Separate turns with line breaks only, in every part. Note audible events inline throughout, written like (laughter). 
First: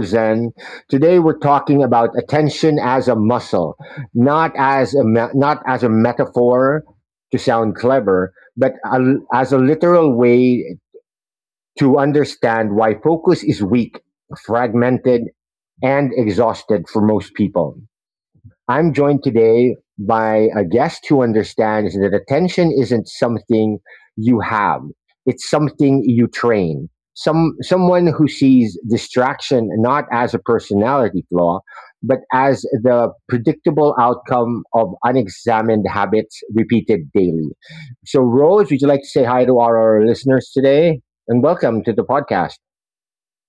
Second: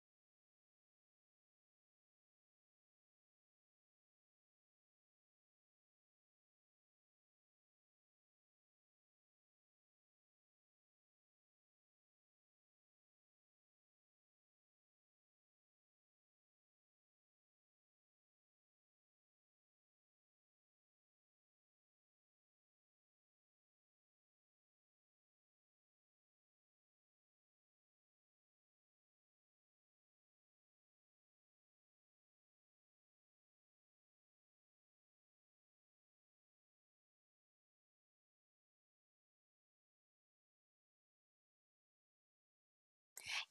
Zen. Today we're talking about attention as a muscle, not as a metaphor to sound clever, but as a literal way to understand why focus is weak, fragmented, and exhausted for most people. I'm joined today by a guest who understands that attention isn't something you have, it's something you train. Someone who sees distraction not as a personality flaw, but as the predictable outcome of unexamined habits repeated daily. So, Rose, would you like to say hi to our listeners today? And welcome to the podcast.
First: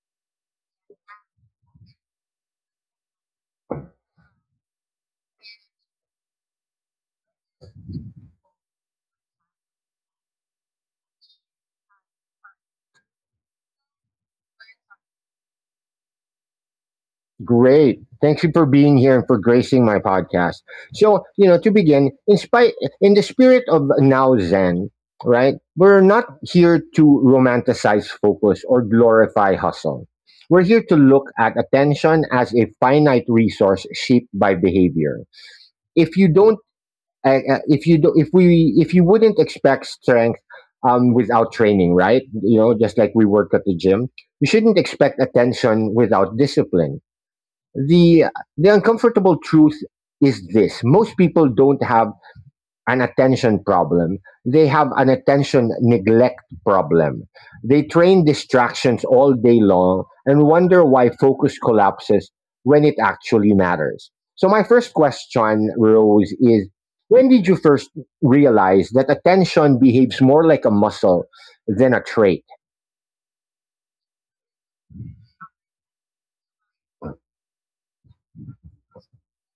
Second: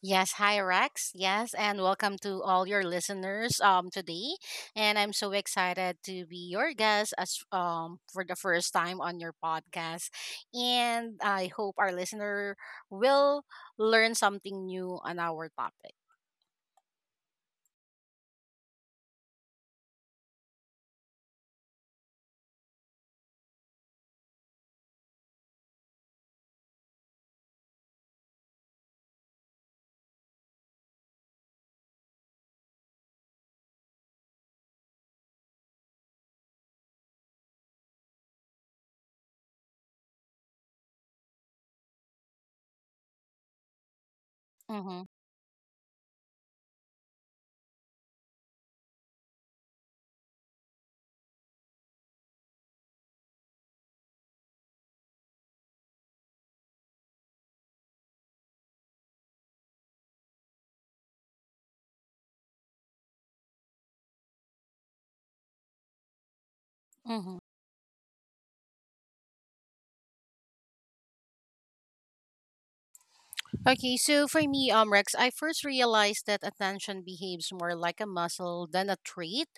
Yes, hi Rex. Yes, and welcome to all your listeners today. And I'm so excited to be your guest as for the first time on your podcast. And I hope our listener will learn something new on our topic.
Great. Thank you for being here and for gracing my podcast. So, you know, to begin, in the spirit of Now Zen, right? We're not here to romanticize focus or glorify hustle. We're here to look at attention as a finite resource shaped by behavior. If you don't if you do, if we If you wouldn't expect strength without training, right? You know, just like we work at the gym, you shouldn't
Mhm.
expect attention without discipline. The the uncomfortable truth is this: most people don't have an attention problem, they have an attention neglect problem. They train distractions all day long and wonder why focus collapses when it actually matters. So my first question, Rose, is when
Mhm.
did you first realize that attention behaves more like a muscle than a trait?
Okay, so for me, Rex, I first realized that attention behaves more like a muscle than a trait.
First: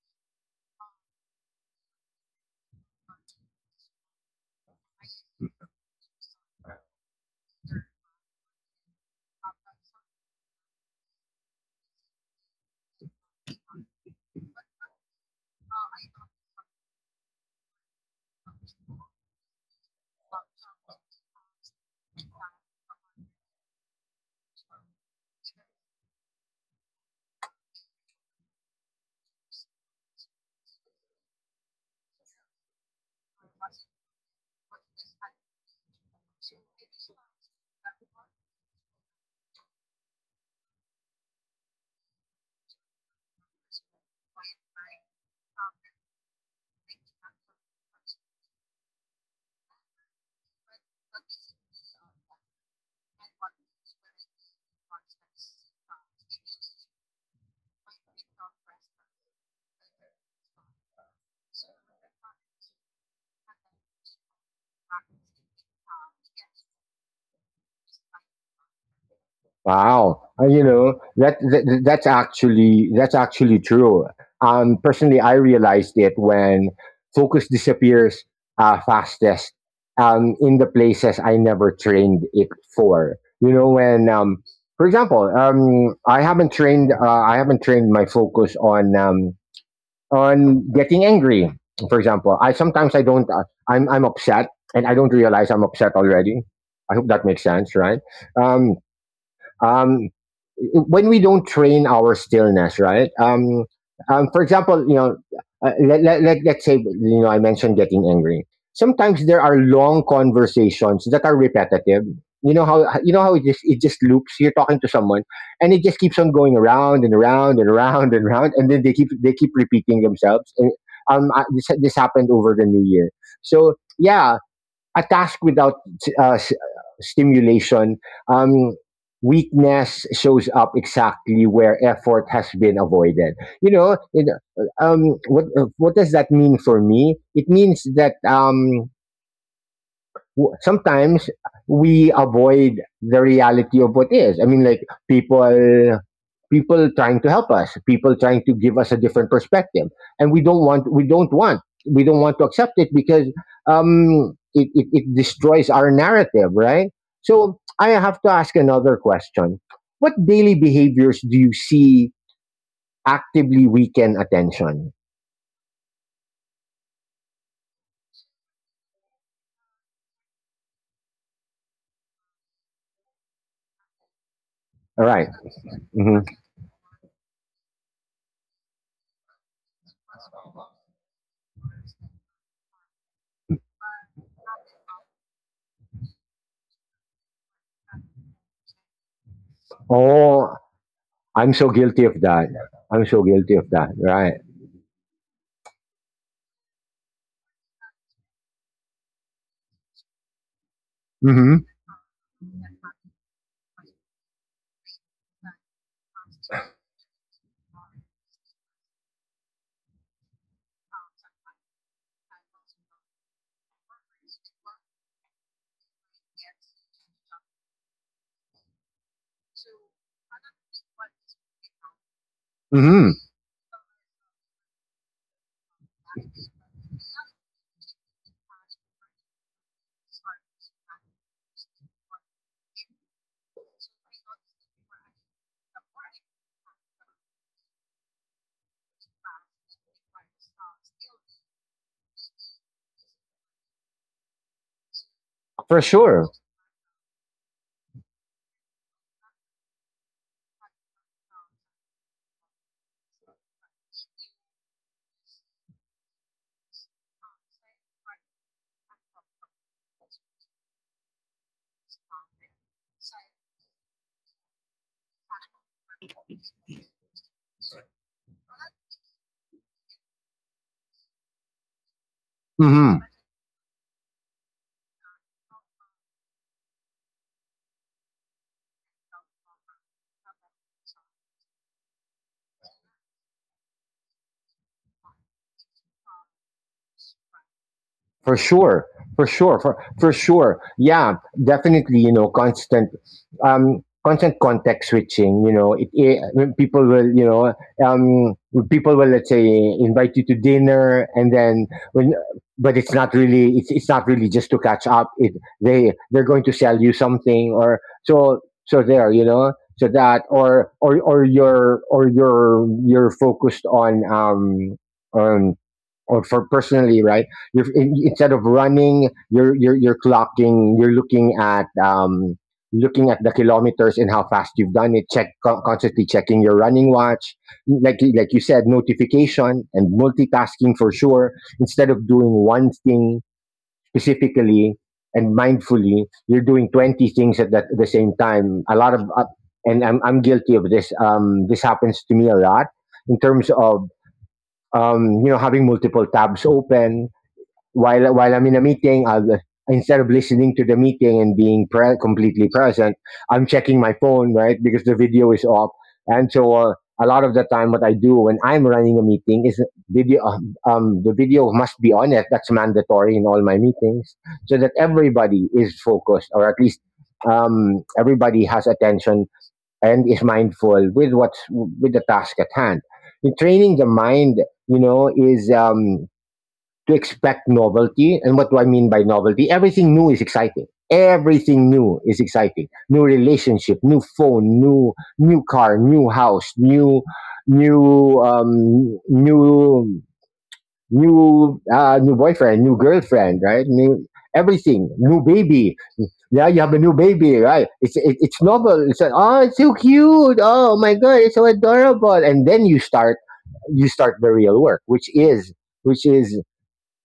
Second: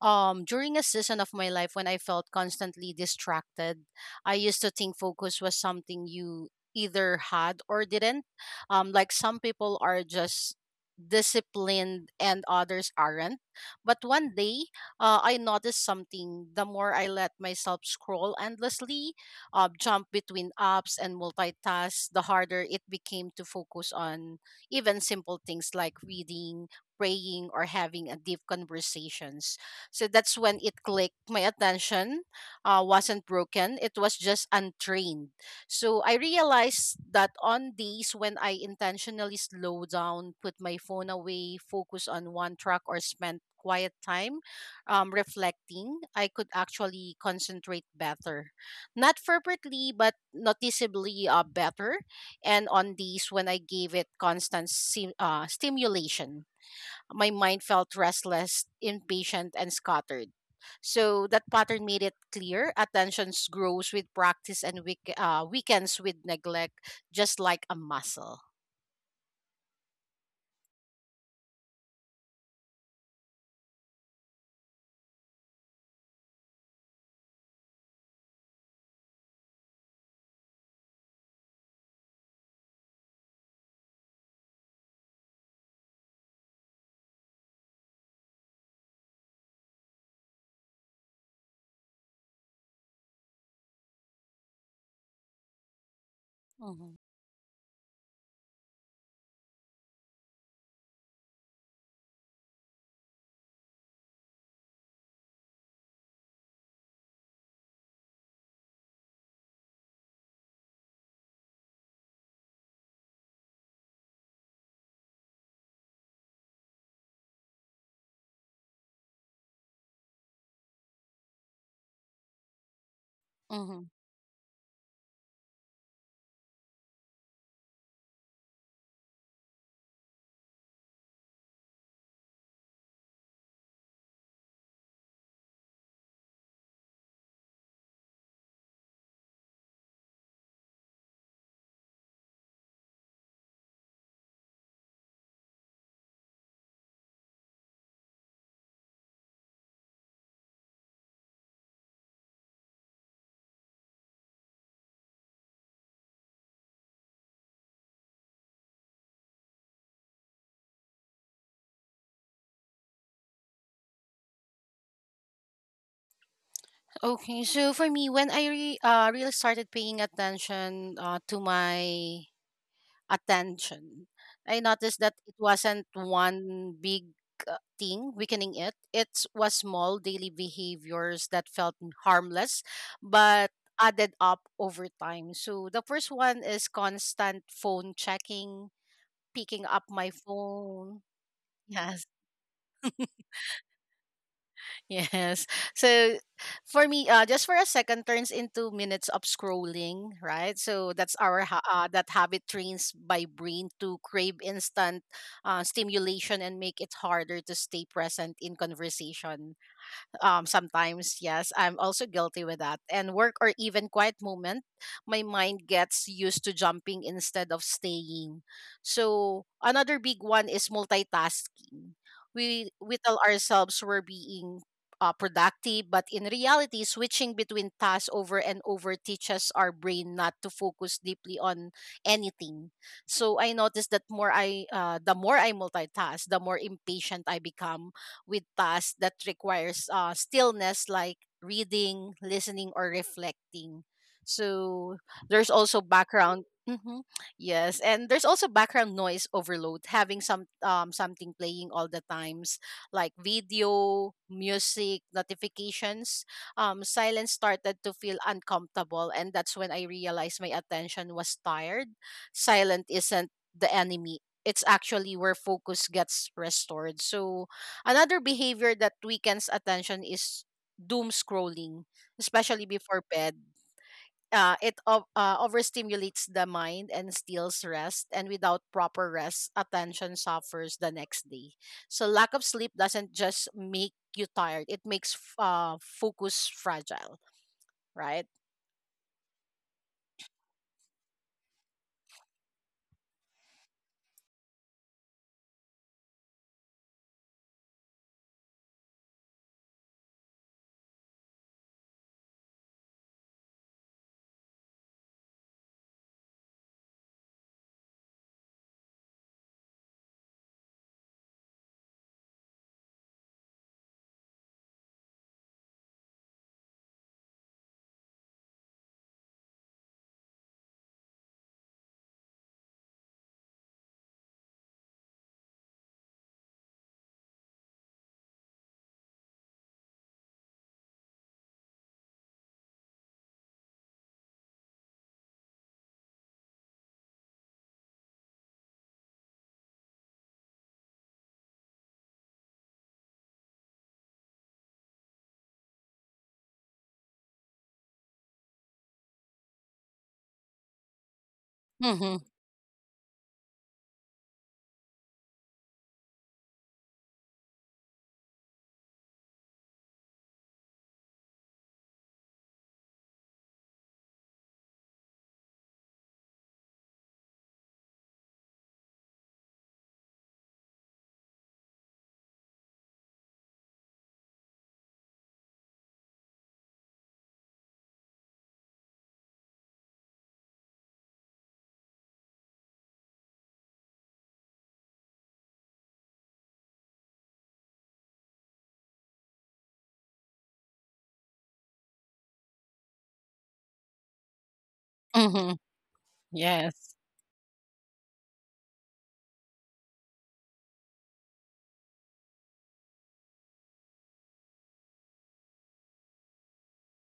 During a season of my life when I felt constantly distracted, I used to think focus was something you either had or didn't. Like some people are just disciplined and others aren't. But one day, I noticed something. The more I let myself scroll endlessly, jump between apps and multitask, the harder it became to focus on even simple things like reading, praying, or having a deep conversations. So that's when it clicked. My attention wasn't broken; it was just untrained. So I realized that on days when I intentionally slow down, put my phone away, focus on one track, or spent quiet time, reflecting, I could actually concentrate better, not perfectly but noticeably better, and on days when I gave it constant stimulation, my mind felt restless, impatient, and scattered. So that pattern made it clear attention grows with practice and weekends with neglect, just like a muscle.
Wow. You know that's actually true. Personally, I realized it when focus disappears fastest in the places I never trained it for. You know when, for example, I haven't trained my focus on getting angry. For example, I sometimes I don't I'm upset and I don't realize I'm upset already.
Mhm.
I hope that makes sense, right? Um, um, when we don't train our stillness, right? For example, you know, let's say, you know, I mentioned getting angry. Sometimes there are long conversations that are repetitive. You know how it just loops. You're talking to someone, and it just keeps on going around and around and around and around, and then they keep repeating themselves. And this happened over the New Year. So
Mm-hmm.
yeah, a task without uh, s- stimulation, um, weakness shows up exactly where effort has been avoided. You know, it, what does that mean for me? It means that sometimes we avoid the reality of what is. I mean, like people, people trying to help us, people trying to give us a different perspective, and we don't want to accept it because it destroys our narrative, right? So I have to ask another question: what daily behaviors do you see actively weaken attention?
Okay, so for me, when I really started paying attention to my attention. I noticed
All
that
right.
it wasn't
Mhm.
one big thing weakening it. It was small daily behaviors that felt harmless, but added up over time. So the first one is constant phone checking, picking up my
Oh,
phone.
I'm so
Yes.
guilty of that. I'm so guilty of that. Right.
Yes. So for me, just for a second turns into minutes of scrolling, right? So that's
Mm-hmm.
that habit trains by brain to crave instant stimulation and make it harder to stay present in conversation. Sometimes, yes, I'm also guilty with that and work or even quiet moment. My mind gets used to jumping instead of staying. So another big one is multitasking. We
Mm-hmm.
tell ourselves we're being productive, but in reality switching between tasks over and over teaches our brain not to focus deeply on anything. So I noticed that more I the more I multitask, the more impatient I become with tasks that requires stillness like reading, listening, or reflecting. So there's also
For sure.
background. (clears throat) Hmm, yes, and there's also background noise overload. Having something playing all the times, like video, music, notifications. Silence started to feel uncomfortable, and that's when I realized my attention was tired. Silent isn't the enemy. It's actually where focus gets restored. So another behavior that weakens attention is doom scrolling, especially
Mm-hmm.
before bed. It overstimulates the mind and steals rest, and without proper rest, attention suffers the next day. So, lack of sleep doesn't just make you tired, it makes focus fragile, right?
For sure. For sure, yeah. Definitely. You know, constant constant context switching. You know, it when people will you know when people will, let's say, invite you to dinner, and then when, but it's not really, it's not really just to catch up. It they They're going to sell you something or so. So there, you know, so that, or you're, you're focused on on, or for personally, right? Instead of running, you're clocking. You're looking at the kilometers and how fast you've done it. Constantly checking your running watch. Like you said, notification and multitasking for sure. Instead of doing one thing specifically and mindfully, you're doing 20 things at the same time. A lot of and I'm guilty of this. This happens to me a lot in terms of you know, having multiple tabs open while I'm in a meeting. I'll, instead of listening to the meeting and being
Mm-hmm.
completely present, I'm checking my phone, right? Because the video is off, and a lot of the time, what I do when I'm running a meeting is video. The video must be on it. That's mandatory in all my meetings, so that everybody is focused, or at least everybody has attention and is mindful with what's with the task at hand. In training the mind, you know, is to expect novelty. And what do I mean by novelty? Everything new is exciting. Everything new is exciting. New relationship, new phone, new car, new house, new um, new new boyfriend, new girlfriend, right? New everything, new
Mm-hmm.
baby. Yeah, you have a new
Yes.
baby, right? It's it's novel. It's like, oh, it's so cute. Oh my god, it's so adorable. And then you start the real work, which is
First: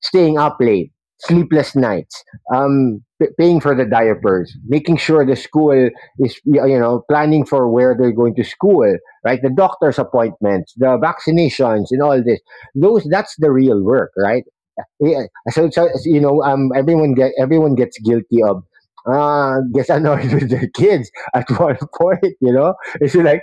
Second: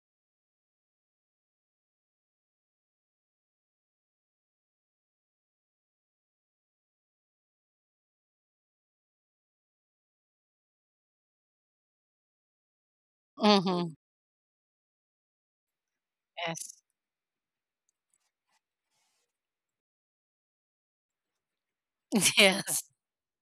staying up late, sleepless nights, paying for the diapers, making sure the school is, you know, planning for where they're going to school, right? The doctor's appointments, the vaccinations, and all this. Those That's the real
Mm-hmm.
work, right? Yeah. So, so you know,
Yes.
everyone gets guilty of, gets annoyed (laughs) with their kids at one (laughs) point,
(laughs)
you know?
Yes.
It's like,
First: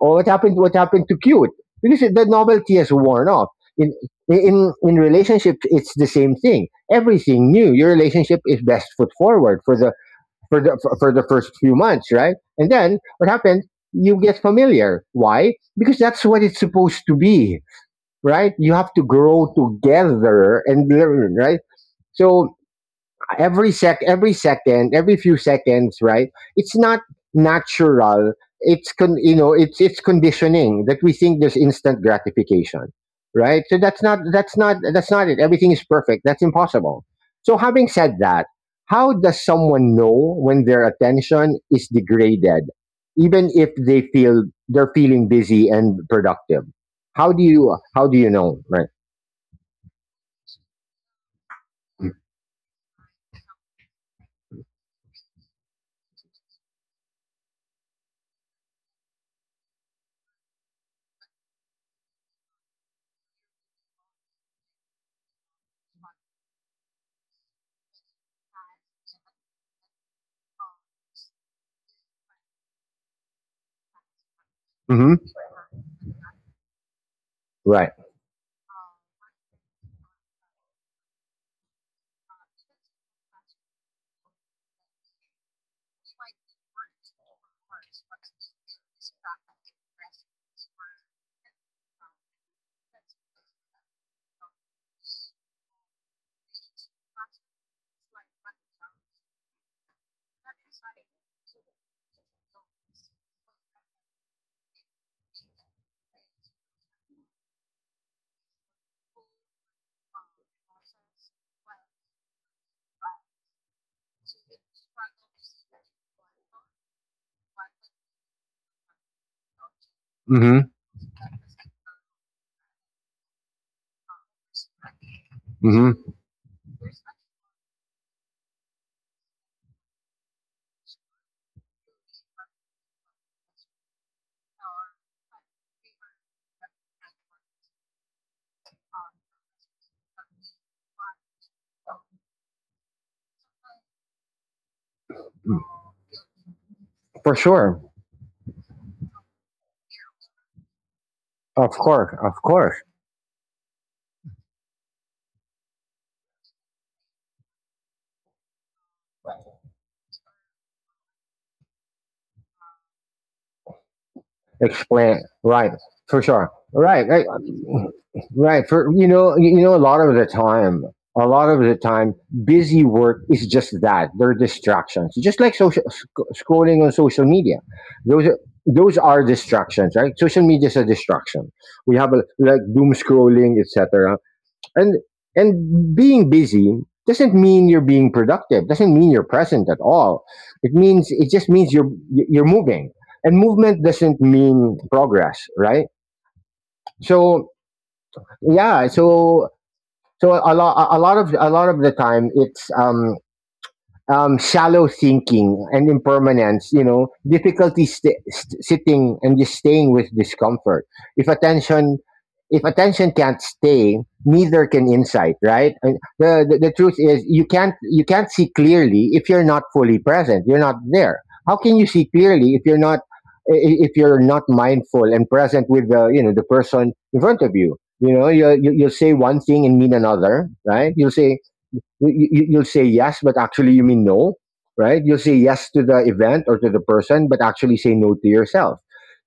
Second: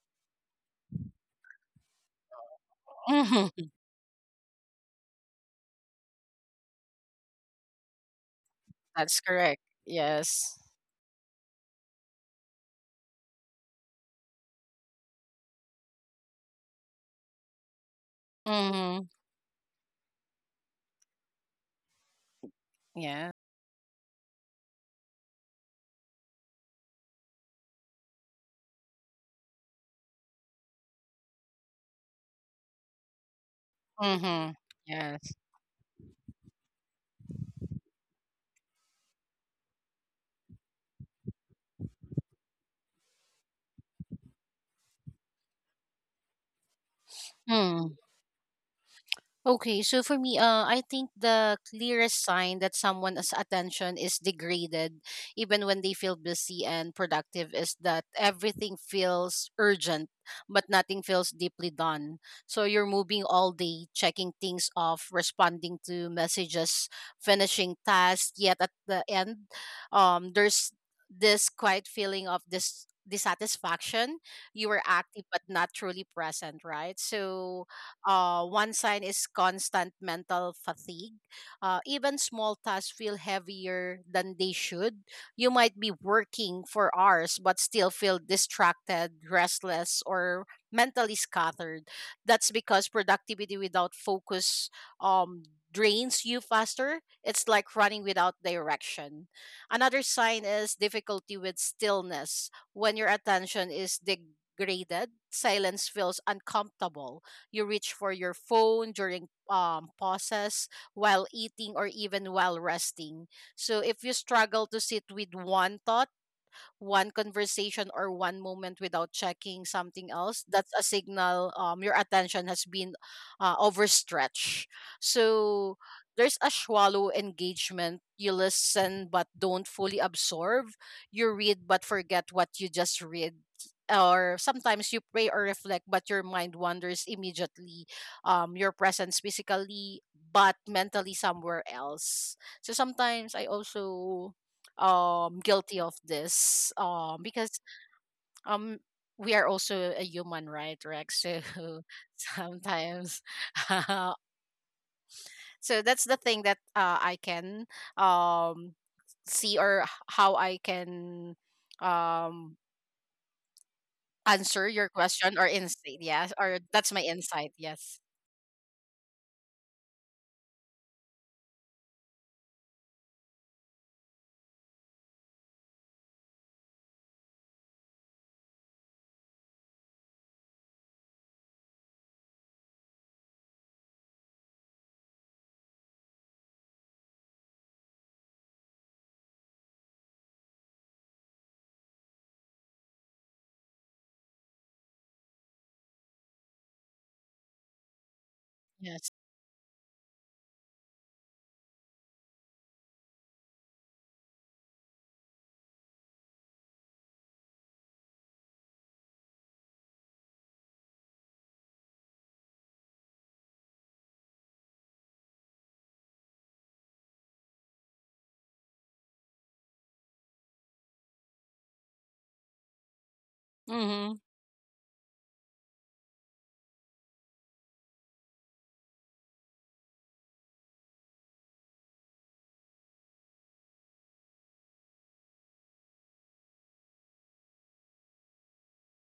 or what happened to cute? Because the novelty has worn off.
Mm-hmm.
in in relationships it's the same thing. Everything new, your relationship is best foot
That's correct.
forward for
Yes.
for the first few months, right? And then what happens? You get familiar. Why? Because that's what it's supposed to be, right? You have to
Mm-hmm.
grow together and learn, right? So
Yeah.
every second, every few seconds, right? It's not natural. You know, it's conditioning that we think there's instant gratification, right? So
Mm-hmm.
that's not it. Everything is perfect? That's impossible. So, having said that, how does someone know when their attention is degraded, even if they're feeling busy and productive?
Yes.
How do you know, right?
Okay, so for me, I think the clearest sign that someone's attention is degraded, even when they feel busy and productive, is that everything feels urgent, but nothing feels deeply done. So you're moving all day, checking things off, responding to messages, finishing tasks, yet at the end, there's this quiet feeling of this dissatisfaction. You were
Mm-hmm.
active, but not truly present, right? So
Right.
one sign is constant mental fatigue. Even small tasks feel heavier than they should. You might be working for hours but still feel distracted, restless, or mentally scattered. That's because productivity without focus um, drains you faster. It's like running without direction. Another sign is difficulty with stillness. When your attention is degraded, silence feels uncomfortable. You reach for your phone during pauses while eating or even while resting. So if you struggle to sit with one thought, one conversation or one moment without checking something else,
Mm-hmm.
that's a signal your attention has been overstretched. So
Mm-hmm.
there's a shallow engagement. You listen but don't fully absorb. You read but forget what you just read. Or sometimes you pray or reflect, but your mind wanders immediately. Your presence physically, but mentally somewhere else. So sometimes I also guilty of this,
For
because
sure.
um we are also a human, right, Rex? So
Of
(laughs)
course, of course.
sometimes. (laughs) So that's the thing that I can um see, or how I can um answer your
Explain,
question or
right?
insight.
For
Yes,
sure.
or that's
Right,
my
right,
insight. Yes.
right. You know, a lot of the time, a lot of the time, busy work is just that. They're distractions, just like scrolling on social media. Those are those are distractions, right? Social media is a distraction. We have a, like doom scrolling, etc. And being busy doesn't mean you're being productive, doesn't mean you're present at all. It means, it just means you're moving. And movement doesn't mean progress, right? So yeah,
Yes.
so, so a lot of the time it's shallow thinking and impermanence, you know, difficulty sitting and just staying with discomfort. If attention, if attention can't stay, neither can insight, right? And the truth is you can't see clearly if you're not fully present. You're not there. How can you see clearly if you're not, if you're
Mm-hmm.
not mindful and present with the, you know, the person in front of you? You know, you'll say one thing and mean another, right? You'll say yes, but actually you mean no, right? You'll say yes to the event or to the person, but actually say no to yourself.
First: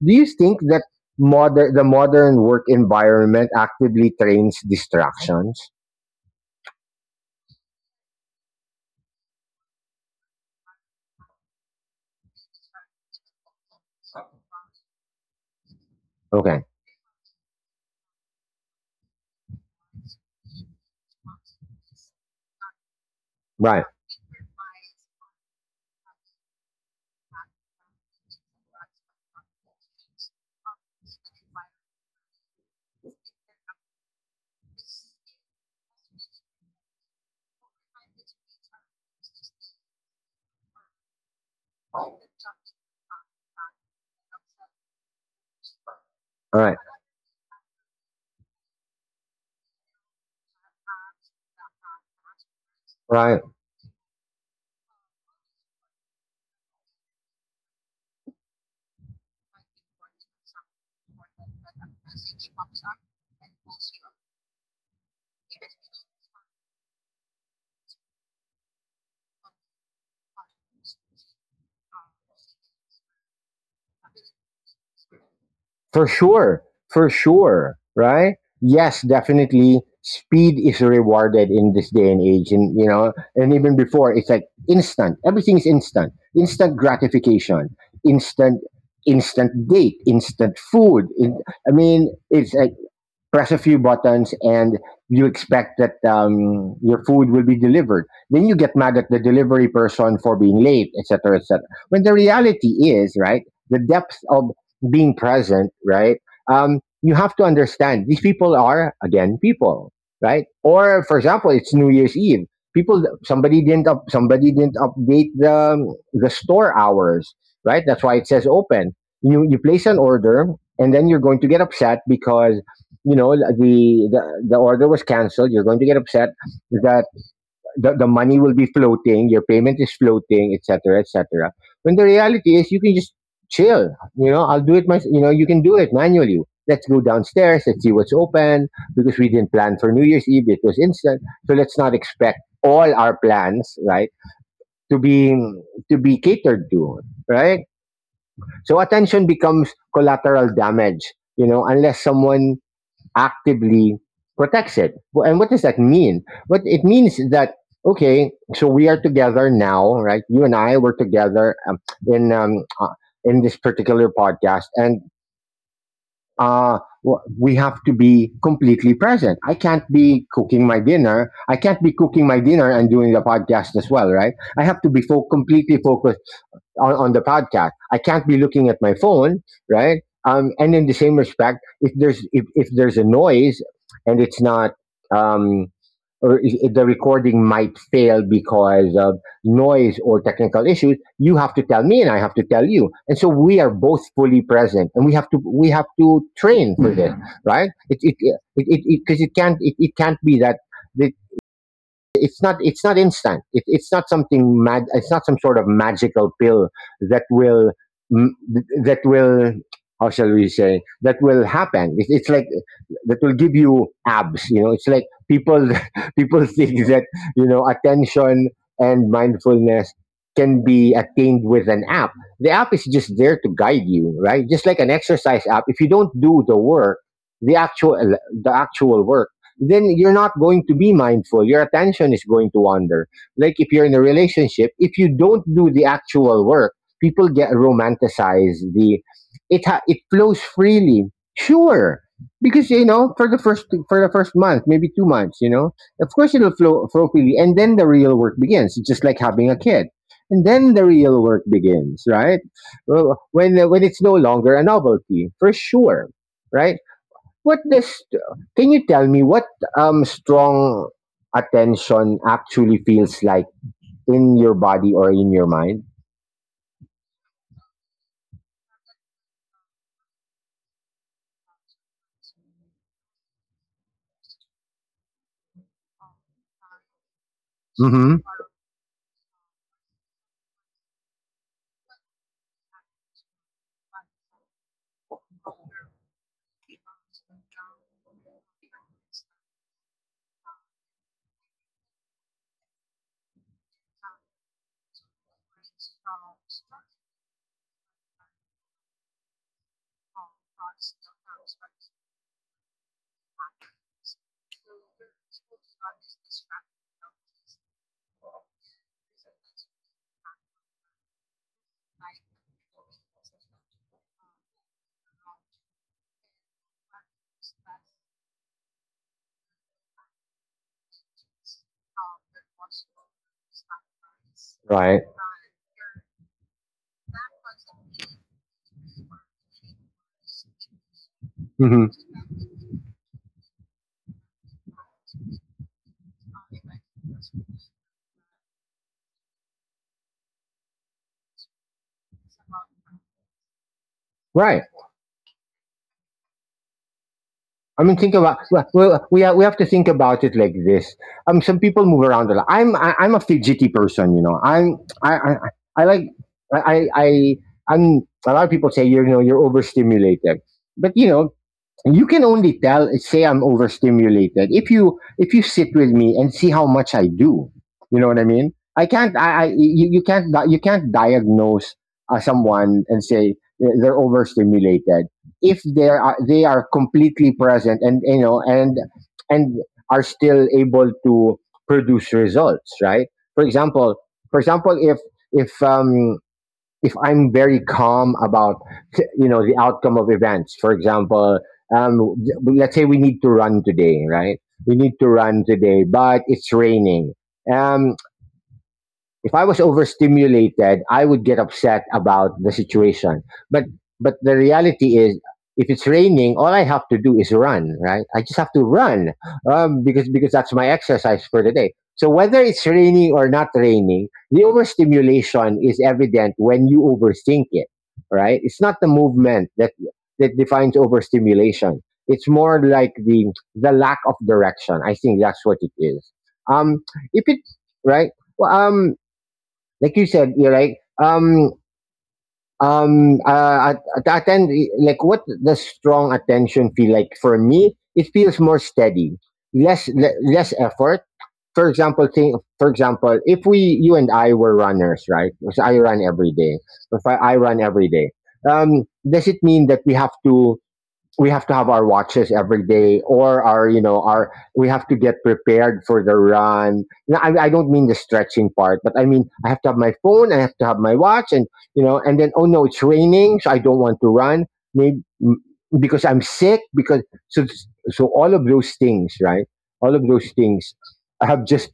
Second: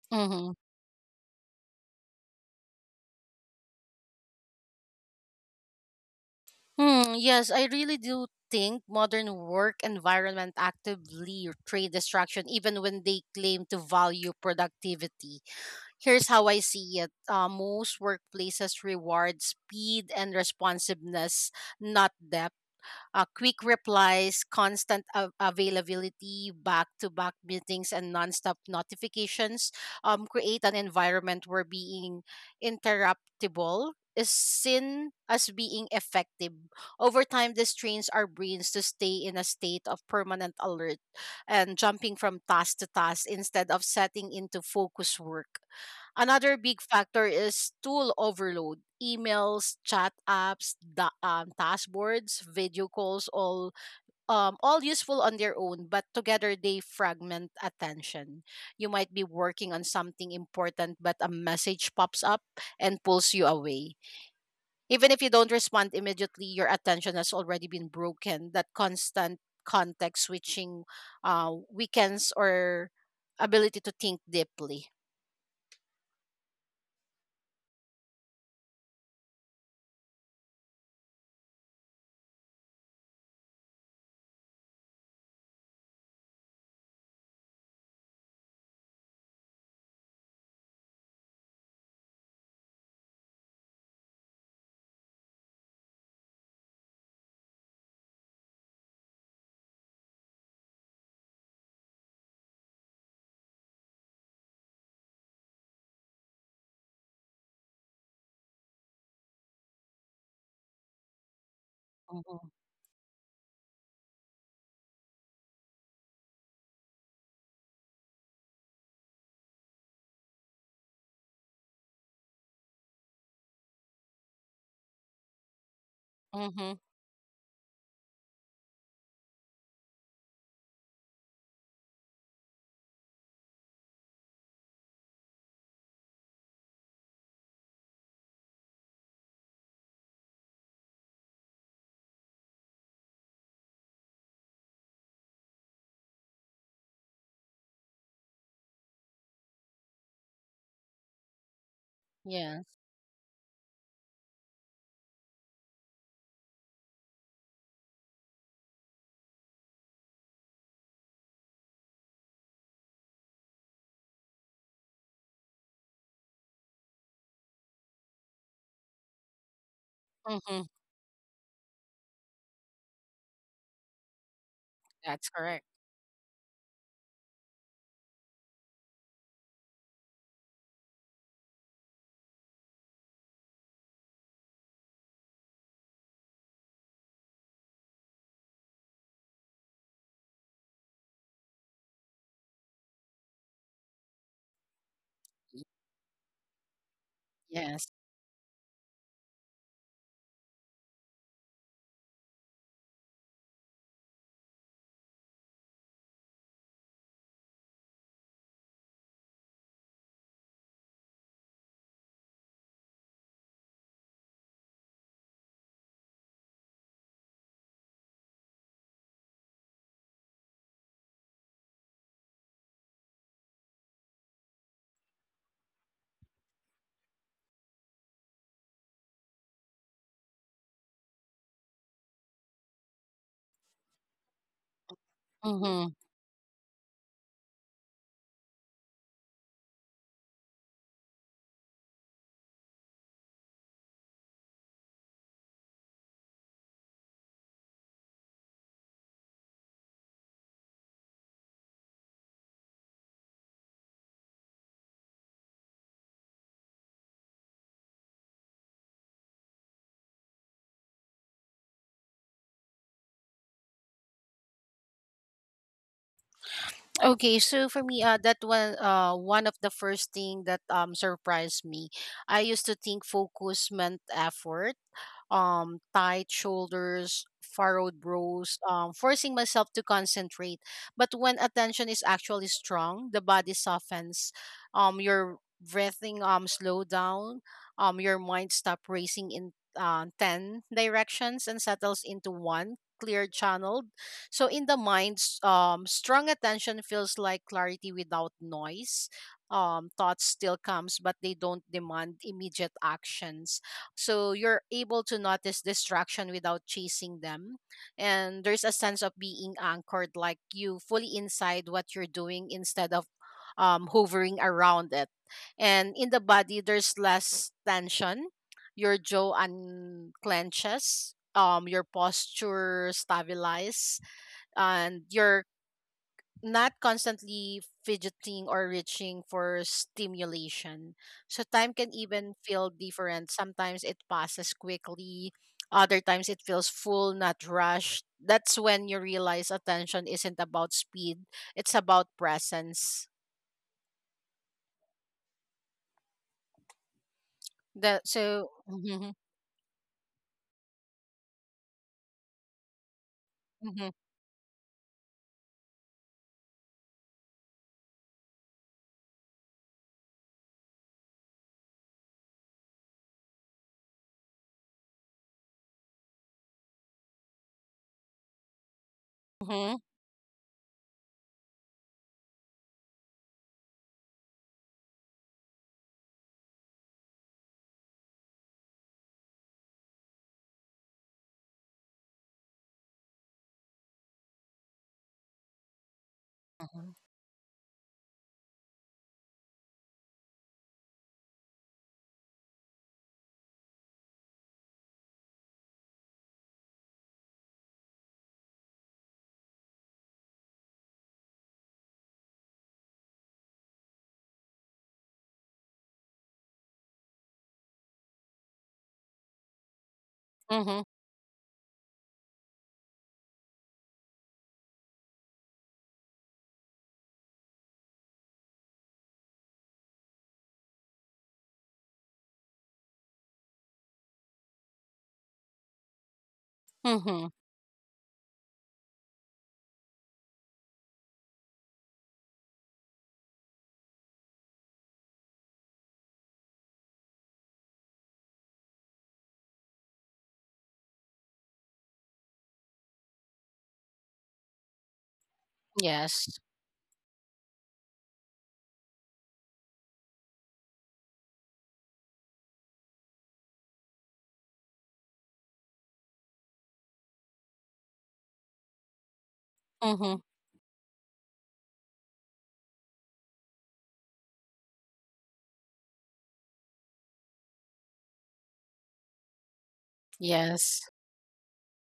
Do you
Mm-hmm.
think that modern work environment actively trains distractions?
Hmm, yes, I really do think modern work environment actively trade destruction even when they claim to value productivity. Here's how I
Okay,
see it. Most workplaces reward speed and responsiveness, not depth. Quick
right,
replies, constant availability, back to back meetings, and nonstop notifications create an environment where being interruptible is seen as being effective. Over time, this trains our brains to stay in a state of permanent alert and jumping from task to task instead of setting into focus work. Another
all
big
right,
factor is tool overload. Emails, chat apps, task, video calls,
right.
all useful on their own, but together they fragment attention. You might be working on something important, but a message pops up and pulls you away. Even if you don't respond immediately, your attention has already been broken. That constant context switching weakens or ability to think deeply.
For sure. For sure. Right? Yes, definitely. Speed is rewarded in this day and age. And, you know, and even before, it's like instant. Everything is instant. Instant gratification, instant, instant date, instant food. I mean, it's like press a few buttons and you expect that your food will be delivered. Then you get mad at the delivery person for being late, et cetera, et cetera. When the reality is, right, the depth of being present, right, you have to understand these people are, again, people, right? Or for example, it's New Year's
Mm-hmm.
Eve. People, somebody didn't update the store hours, right? That's why it says open. You place an order and then you're going to get upset because like the order was canceled. You're going to get upset
Mm-hmm.
that the money will be floating, your payment is floating, etc, etc, when the reality is you can just chill. You know I'll do it my you know You can do it manually. Let's go downstairs, let's see what's open, because we didn't plan for New Year's Eve, it was instant, so let's not expect all our plans, right, to be to be catered to, right? So attention becomes collateral damage, you know, unless someone actively protects it. And what does that mean? What it means is that okay, so we are together now, right? You and I were together in um, uh, in this particular podcast, and we have to be completely present. I can't be
Mm-hmm.
cooking my dinner. I can't be cooking my dinner and doing the podcast as well, right? I have to be
That's correct.
completely focused on the podcast. I can't be looking at my phone, right? And in the same respect, if there's if there's a noise and it's not um, or if the recording might fail because of noise or technical issues, you have to tell me and I have to tell you. And so we are both fully present, and we have to train for mm-hmm. this, right?
Yes.
It can't it can't be that that it's not, it's not instant, it's not something mag it's not some sort of magical pill that will mm, that will, how shall we say, that will happen. It's like that will give you abs, you know, it's like people (laughs) people think that you know attention and mindfulness can be attained with an app. The app is just there to guide you, right? Just like an exercise app, if you don't do the work, the actual the actual work, then you're not going to be mindful. Your attention is going to wander. Like if you're in a relationship, if you don't do
Mm-hmm.
the actual work, people get romanticize the it flows freely. Sure. Because you know, for the first month, maybe 2 months, you know, of course it'll flow freely, and then the real work begins. It's just like having a kid, and then the real work begins, right? Well, when it's no longer a novelty, for sure, right? What does, can you tell me what strong attention actually feels like in your body or in your mind?
Okay, so for me, one of the first thing that surprised me. I used to think focus meant effort, tight shoulders, furrowed
Mm-hmm.
brows, forcing myself to concentrate. But when attention is actually strong, the body softens. Your breathing slow down. Your mind stop racing in ten directions and settles into one clear channel. So in the mind, strong attention feels like clarity without noise. Thoughts still comes, but they don't demand immediate actions, so you're able to notice distraction without chasing them. And there's a sense of being anchored, like you fully inside what you're doing instead of hovering around it. And in the body, there's less tension. Your jaw unclenches, your posture stabilizes, and
Right.
your not constantly fidgeting or reaching for stimulation. So time can
Mm-hmm.
even feel different. Sometimes it passes quickly, other times it feels full, not rushed. That's when you realize attention isn't about speed, it's about presence.
Right. I
The
mean, think about,
so Mhm,
well, we have to think about it like this. Some people move around a lot. I'm a fidgety
mhm,
person, you know. I like I I I- I'm a lot of people say you're, you know, you're overstimulated, but you know you can only tell, say I'm overstimulated if you, if you sit with me and see how much I do, you know what I mean. I,
mhm,
you can't you can't diagnose someone and say they're overstimulated if they are completely present and you know and are still able to produce results, right? For example, for example, if if um
mhm,
if I'm very calm about you know the outcome of events. For example, um, let's say we need to run today, right? We need to run today, but it's raining. Um, if I was overstimulated, I would get upset about the situation. But the reality is, if it's raining, all I have to do is run. Right? I just have to run, because that's my
mhm,
exercise for the day. So whether it's raining or not raining, the overstimulation is evident when you overthink it. Right? It's not the movement that defines overstimulation. It's more like the lack of direction. I think that's what it is. Um,
mhm,
if it right well, Like you said, you're right. Um, at- attend Like what does strong attention feel like for me? It feels more steady, less effort. For example, think, for example, if we, you and I, were runners, right? Because I run
yes.
every day. If I, I run every day, does it mean that we have to? We have to have our watches every day or our, you know, our, we have to get prepared for the run. Now, I don't mean the stretching part, but I mean I have to have my
Mhm,
phone, I have to have my watch and you know, and then oh no it's raining so I don't want to run, maybe m- because I'm sick, because so, all of those things, right? all of those
yes.
things have just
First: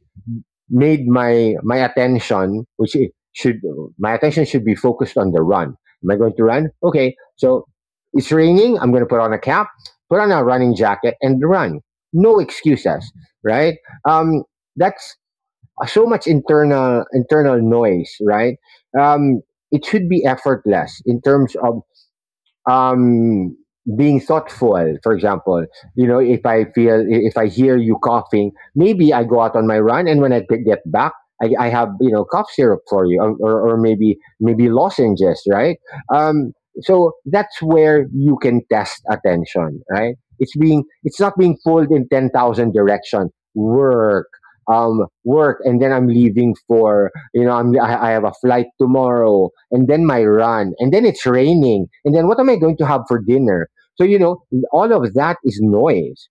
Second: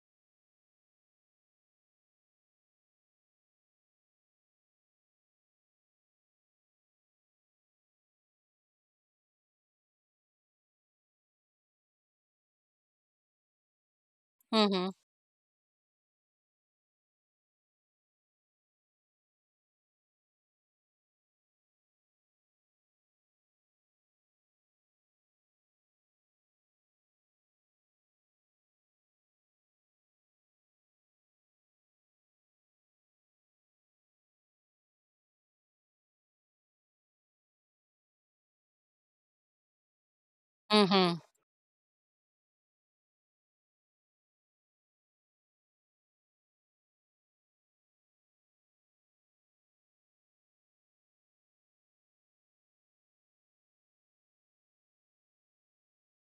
made my attention, which it should, my attention should be focused on the run. Am I going to run? Okay, so it's raining. I'm going to put on a cap, put on a running jacket, and run. No excuses, right? Um,
Mm-hmm.
that's so much internal noise, right? Um, it should be effortless in terms of, um, being thoughtful. For example, you know, if I feel, if I hear you coughing, maybe I go out on my run and when I get back I have, you know, cough syrup for you, or maybe, maybe lozenges, right? um, so that's where you can test attention, right? It's being, it's
Mm-hmm.
not being pulled in 10,000 direction, work, and then I'm leaving for, you know, I have a flight tomorrow, and then my run, and then it's raining, and then what am I going to have for dinner. So you know, all of that is noise.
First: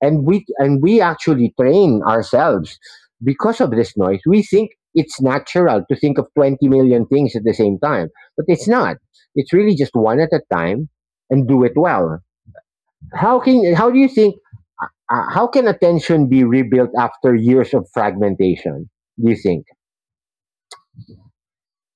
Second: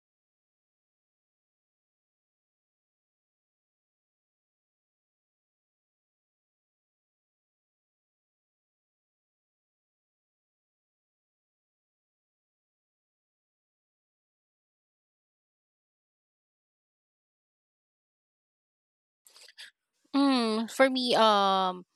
And we actually train ourselves, because of this noise we think it's natural to think of 20 million things at the same time, but it's not. It's really just one at a time, and do it well. How can, how do you think, how can attention be rebuilt after years of fragmentation, do you think?
For me,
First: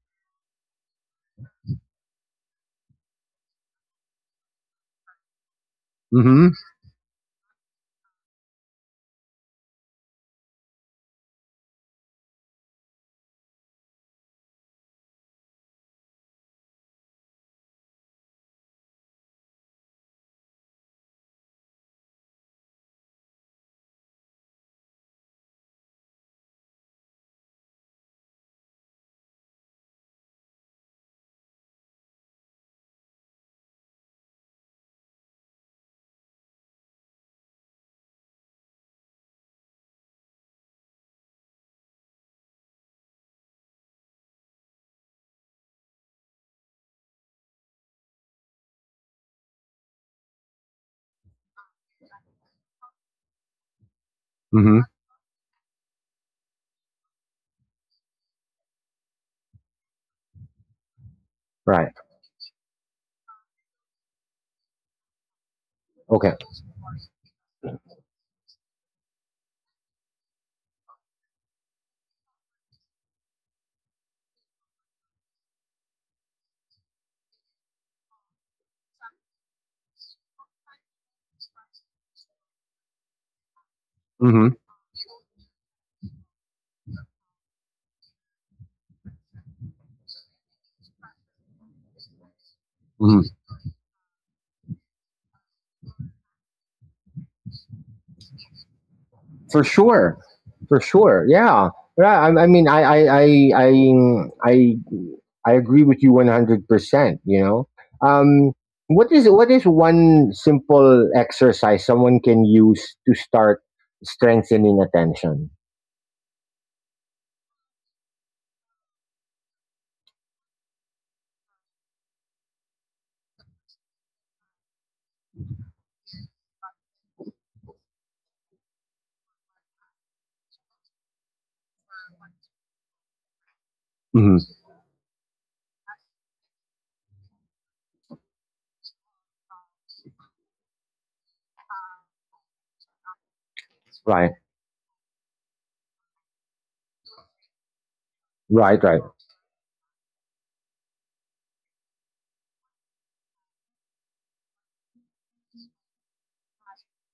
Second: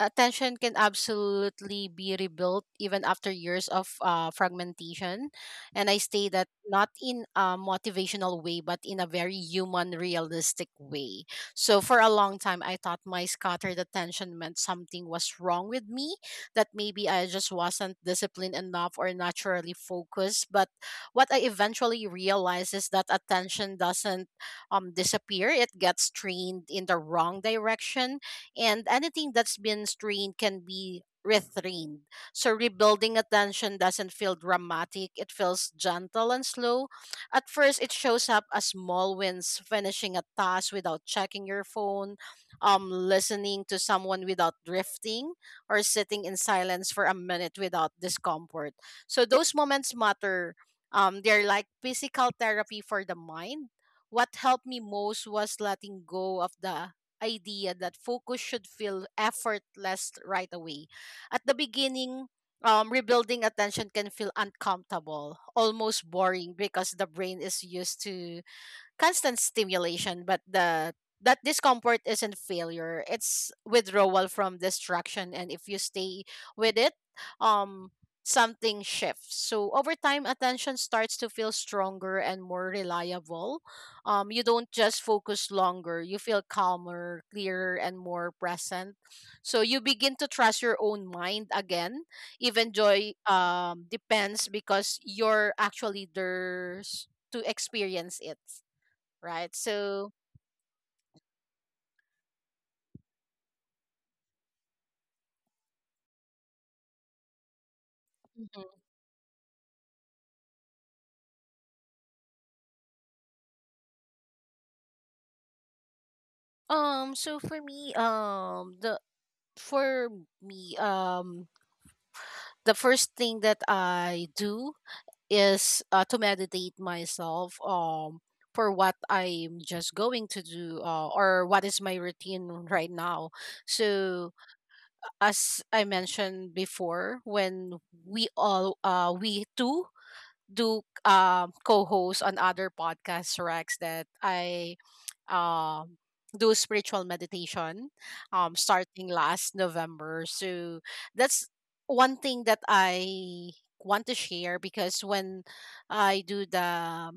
attention can absolutely be rebuilt even after years of fragmentation. And I say that
Mm-hmm.
not in a motivational way, but in a very human realistic way. So for a long time I thought my scattered attention meant something was wrong with me, that maybe I just wasn't disciplined enough or naturally focused. But what I eventually realized is that attention doesn't disappear. It gets trained in the wrong direction, and anything that's been strained can be retrained. So rebuilding attention doesn't feel dramatic, it feels gentle and slow. At first, it shows up as small wins, finishing a task without checking your phone, listening to someone without drifting, or sitting in silence for a minute without discomfort. So those moments matter. They're like physical therapy for the mind. What helped me
Mm-hmm.
most was letting go of the idea that focus should feel effortless right away. At the
Right.
beginning, rebuilding attention can feel uncomfortable, almost
Okay.
boring because the brain is used to constant stimulation, but the that discomfort isn't failure. It's withdrawal from distraction, and if you stay with it, um something shifts. So over time attention starts to feel stronger and more reliable. You
Hmm.
don't just focus longer. You feel calmer, clearer and more present. So you begin to trust your own mind again. Even joy
Hmm.
depends because you're actually there to experience it, right?
For
So,
sure. For sure. Yeah. Yeah. I mean, I, I agree with you 100%. You know, um,
Mhm.
what is, what is one simple exercise someone can use to start strengthening attention?
So for me, the for me, the first thing that I do is to meditate myself, for what I'm just going to do, or what is my routine right now. So,
Hmm.
as I mentioned before, when we two do co-host on other podcasts, Rex, that
Right.
I um do spiritual meditation
Right. Right.
starting last November. So that's one thing that I want to share because when I do the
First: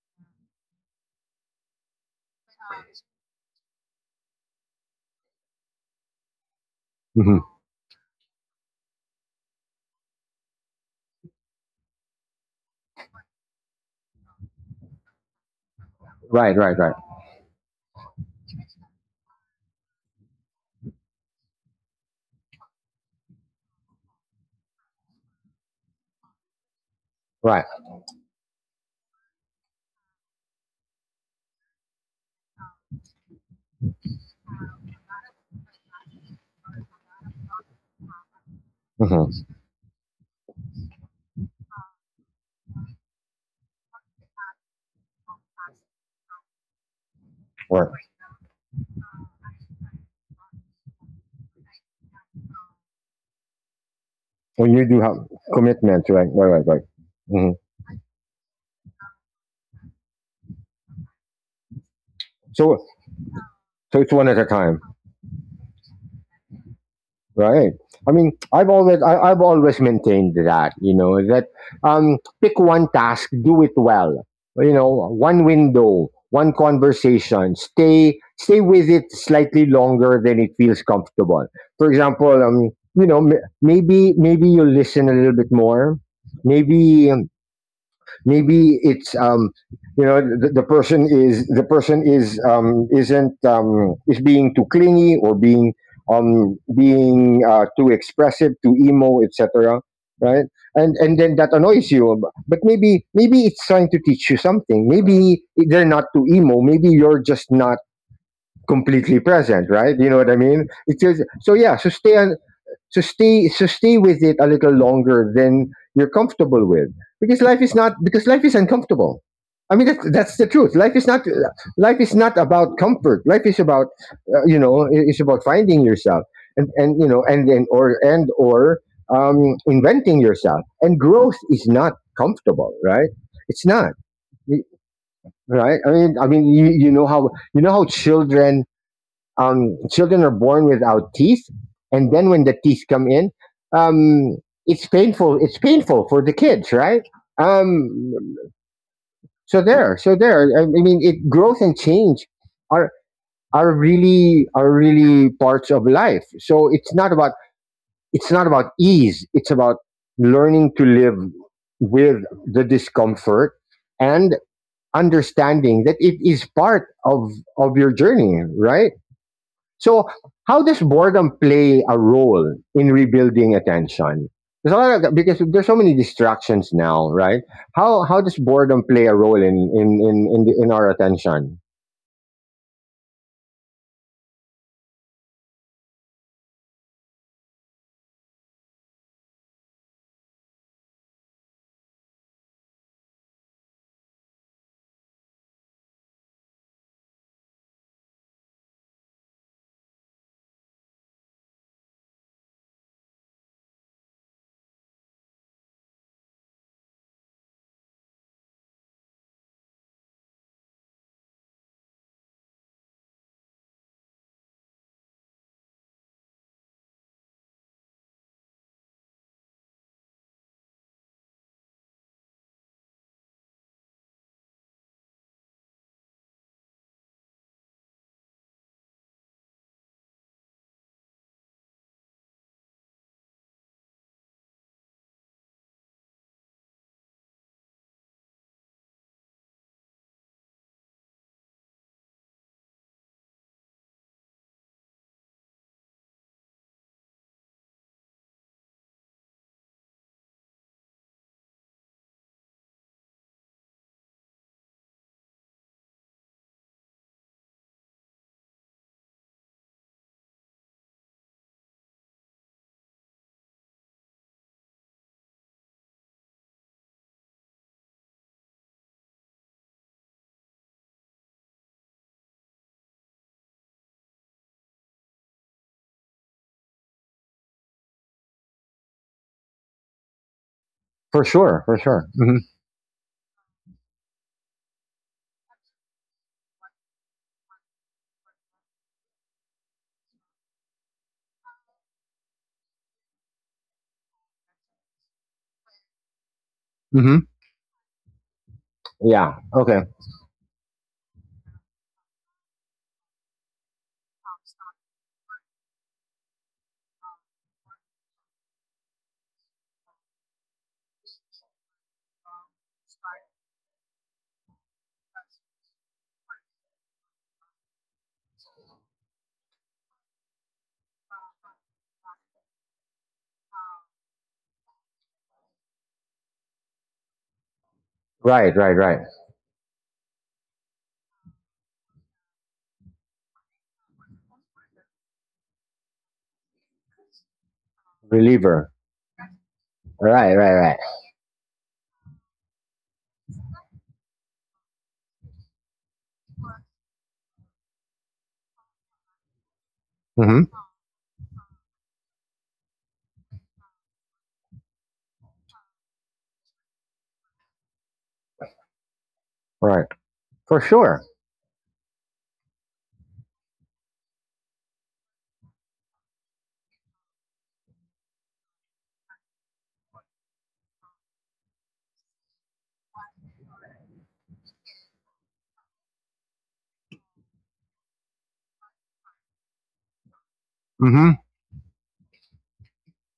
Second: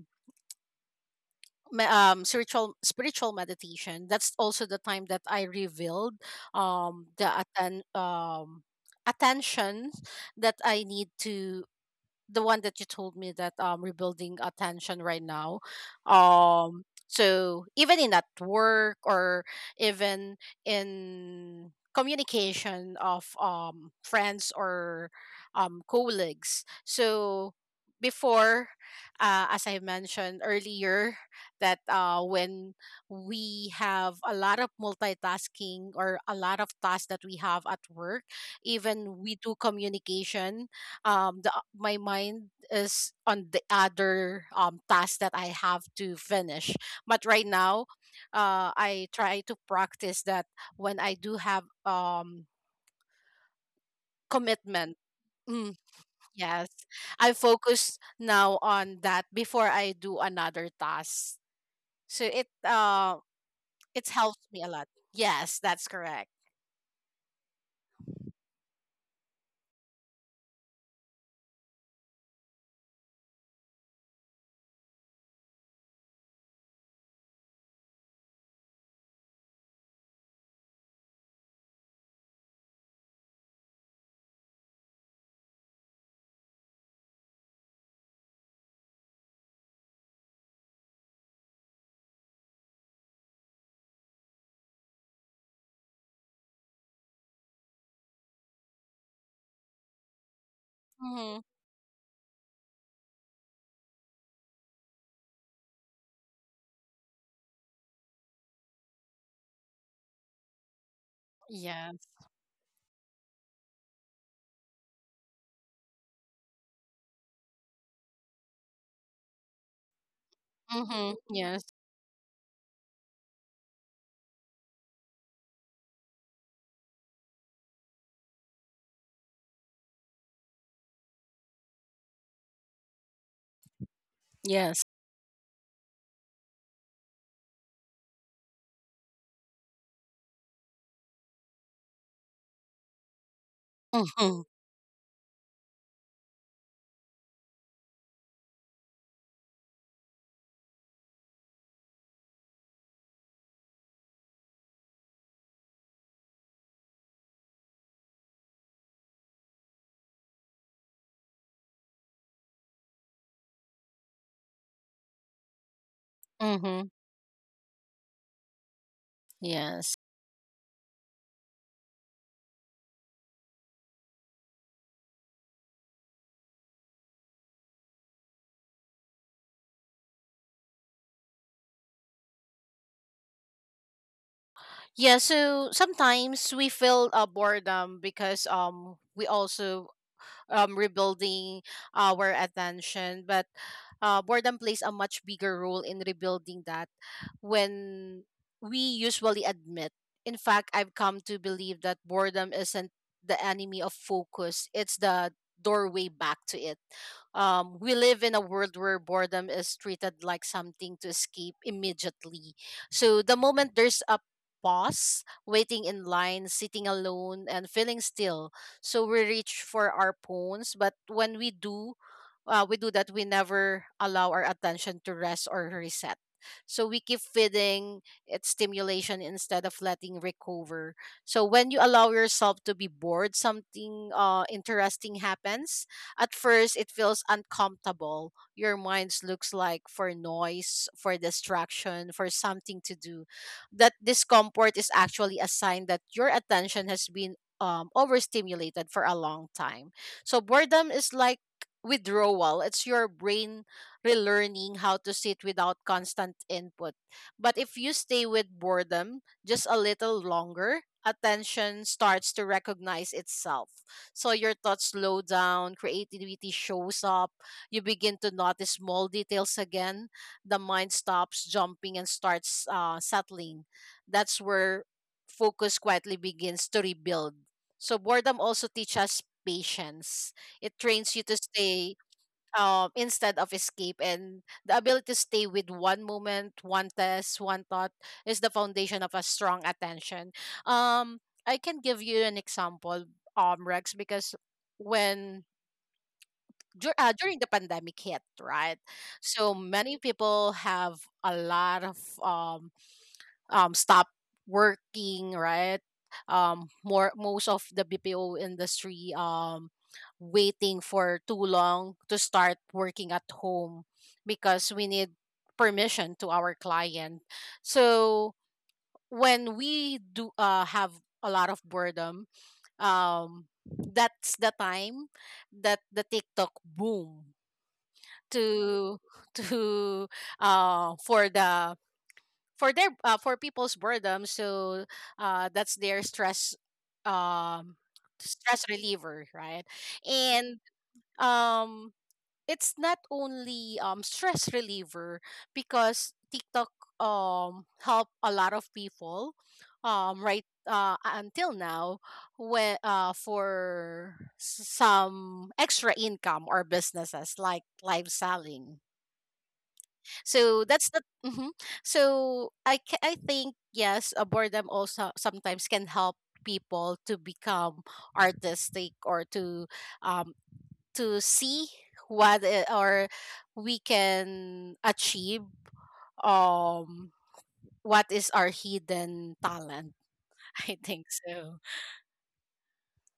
me- um spiritual spiritual meditation, that's also the time that I revealed um the
Hmm.
atten- um attention that I need to, the one that you told me that rebuilding attention right now.
Right. Right. Right.
So even in at work or even in communication of friends or colleagues. So
Right.
before, as I mentioned earlier that, when we have a lot of multitasking or a lot of tasks that we have at work, even we
Hmm.
do communication, the my mind is on the other task that I have to finish. But right now,
Right.
I try to practice that when I do have
When you
commitment.
do have
Mm,
commitment, right? Right. Right.
yes.
Right.
I
Hmm.
focus now on that before I do another task. So it
So,
uh
so
it
it's one at a
helps me a
time.
lot. Yes, that's correct.
Right. I mean, I've always maintained that, you know, that pick one task, do it well. You know, one window, one conversation. Stay with it slightly longer than it feels comfortable. For example, you know, maybe you listen a little bit more. Maybe it's you know the person is, the person is, isn't is being too clingy or being being too expressive, too emo, etc. Right, and then
Mm-hmm.
that annoys you. But maybe, maybe it's trying to teach you something. Maybe they're not too emo. Maybe you're just not completely present. Right, you know what I mean? It is, so yeah. So
Yes.
stay, so stay with it a little longer than you're comfortable with, because life is not, because life is uncomfortable. I mean, that's the truth. Life is
Mm-hmm.
not,
Yes.
life is not about comfort. Life is about you know, it's about finding yourself and you know, and or inventing yourself. And growth is not comfortable, right? It's not. Y-
Yes.
right. I mean, you know how, you know how children, children are born without teeth, and then when the teeth come in, um,
Mm-hmm.
it's painful. It's painful for the kids, right? Um, so there, so there. I mean, it growth and change are really, are really parts of life. So it's not about, it's not about ease. It's about learning to live with the discomfort and understanding that it is part
Mm-hmm.
of your journey, right?
Yes.
So, how does boredom play a role in rebuilding attention? There's a lot of, because there's so many distractions now, right? How does boredom play a role in in our attention?
Yeah, so sometimes we feel boredom because we also rebuilding our attention. But, boredom plays a much bigger role in rebuilding that when we usually admit. In fact, I've come to believe that boredom isn't the enemy of focus, it's the doorway back to it. We live in a world where boredom is treated like something to escape immediately. So the moment there's a pause, waiting in line, sitting alone, and feeling still, so we reach for our phones. But when we do that, we never allow our attention to rest or reset. So we keep feeding it stimulation instead of letting recover. So when you allow yourself to be bored, something interesting happens. At first it feels uncomfortable, your mind looks like for noise, for distraction, for something to do. That discomfort is actually a sign that your attention has been overstimulated for a long time. So boredom is like withdrawal. It's your brain relearning how to sit without constant input. But if you stay with boredom just a little longer, attention starts to recognize itself. So your thoughts slow down, creativity shows up, you begin to notice small details again, the mind stops jumping and starts settling. That's where focus quietly begins to rebuild. So boredom also teaches us patience. It trains you
For
to
sure, for
stay,
sure. Hmm.
instead of escape, and the ability to stay with one moment, one test, one thought is the foundation of a strong attention. Um, I can give you an example, Rex, because when
Hmm.
during the pandemic hit, right?
Yeah.
So
Okay.
many people have a lot of um stop working, right? More most of the BPO industry, waiting for too long to start working at home because we need permission to our client. So when we do, have a lot of boredom, that's the time that the TikTok boom,
Right. Right.
to
Right.
to for the for their for people's boredom. So, that's their um stress
Reliever.
reliever, right.
Right. Right.
And
Right.
um it's not only stress reliever because TikTok help a lot of people, right,
Mm-hmm.
until now, when, some extra income or businesses like live selling.
Right. For
So that's
sure.
the. Mhm. So I think yes, a boredom also sometimes can help people to become artistic or um to see what I- or we can achieve, um what is our hidden talent. (laughs) I think so.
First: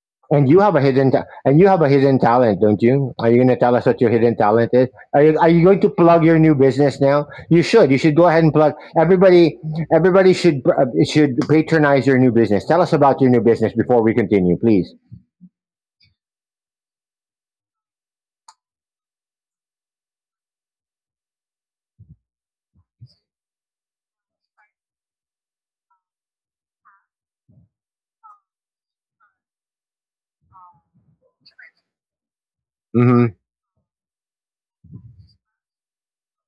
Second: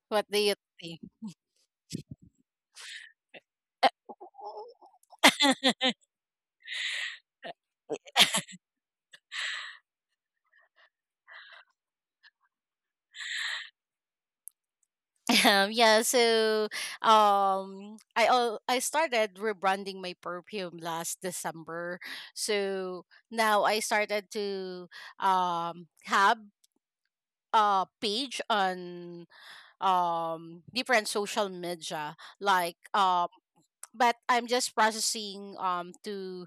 What do
And
you
you have a
think?
hidden and you have a hidden talent, don't you? Are you going to tell us what your hidden talent is?
(laughs)
Are you going to plug your new business now? You should. You should go ahead and plug. Everybody, everybody should patronize your new business. Tell us about your new business before we continue, please.
(laughs) Yeah, so I started rebranding my perfume last December. So now I started to have a page on different social media like,
Mhm.
but I'm just processing to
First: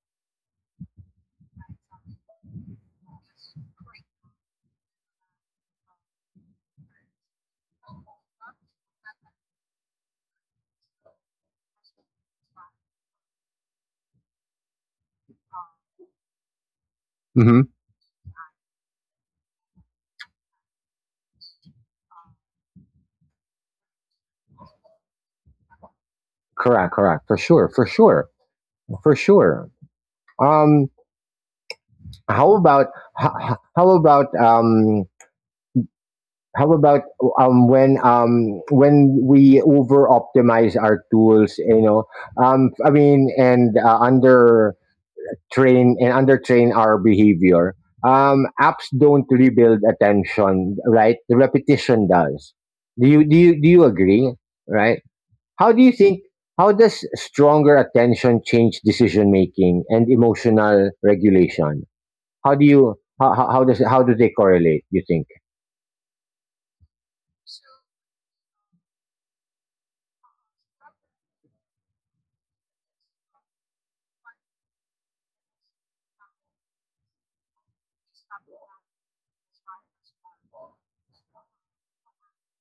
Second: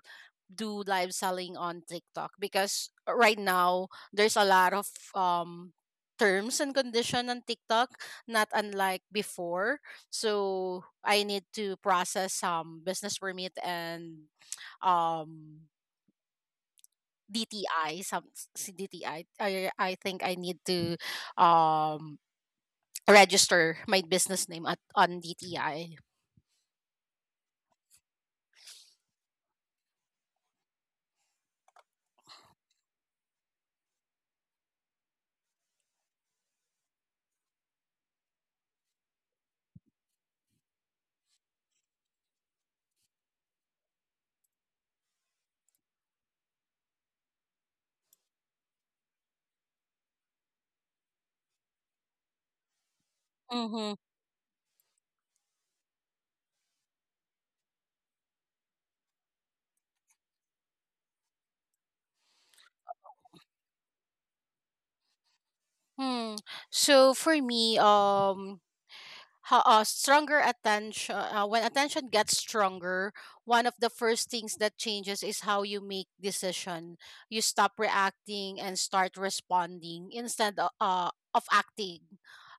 do live selling on TikTok because right now there's a lot of terms and condition on TikTok, not unlike before. So I need to process some business permit and um
Mhm.
DTI . D T I I think I need to um register my business name at on DTI.
Correct, correct. For sure, for sure. For sure. Um how about how about How about when we over optimize our tools? You know, I mean, and under train our behavior. Apps don't rebuild attention, right? The repetition does. Do you
Mm-hmm.
agree? Right? How do you think? How does stronger attention change decision making and emotional regulation? How do you, how do they correlate? You think?
Hmm. So for me, stronger attention, when attention gets stronger, one of the first things that changes is how you make decision. You stop reacting and start responding instead of acting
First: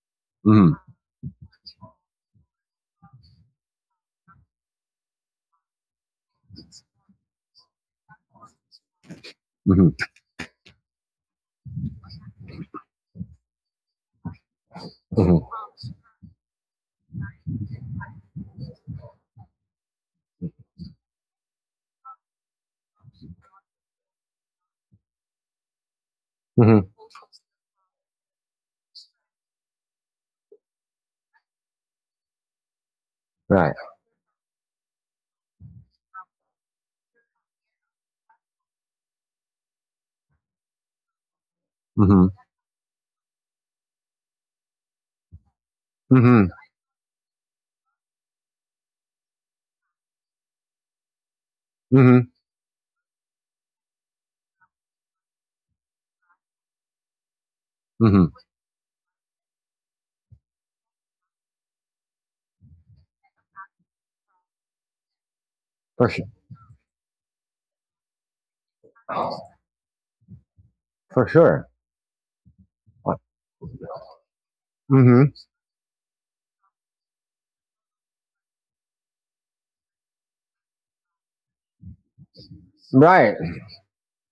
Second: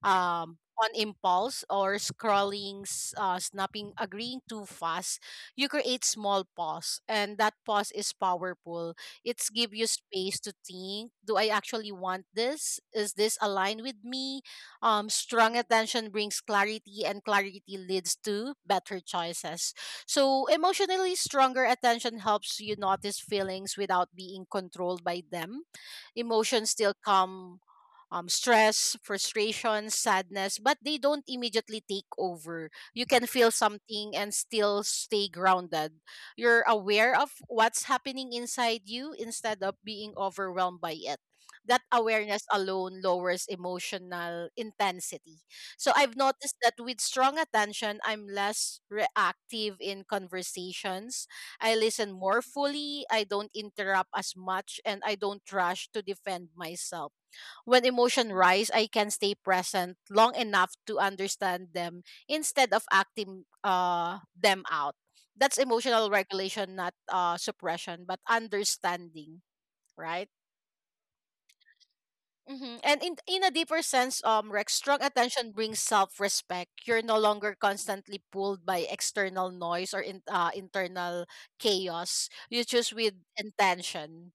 on impulse, or scrolling, snapping, agreeing too fast. You create small pause and that pause is powerful. It's give you
Mm-hmm.
space to think, do I actually want this, is this aligned with me?
Mm-hmm.
Strong attention brings clarity, and clarity leads to better choices. So, emotionally stronger attention helps you notice feelings without being controlled by them. Emotions still come, stress, frustration, sadness, but they don't immediately take over. You can feel
Right.
something and still stay grounded. You're aware of what's happening inside you instead of being overwhelmed by it. That
Mm-hmm.
awareness alone lowers emotional intensity. So I've
Mm-hmm.
noticed that with strong attention, I'm less reactive in conversations. I listen
Mm-hmm.
more fully, I don't interrupt as much, and I don't rush to defend myself. When
Mm-hmm.
emotion rise, I can stay present long enough to understand them instead of acting, them out. That's emotional
For sure.
regulation, not, suppression, but understanding, right?
For sure.
Mm-hmm. And in a deeper sense, Rex, strong
Mm-hmm.
attention brings self respect. You're no longer constantly pulled by external noise or, internal chaos. You choose with
Right.
intention.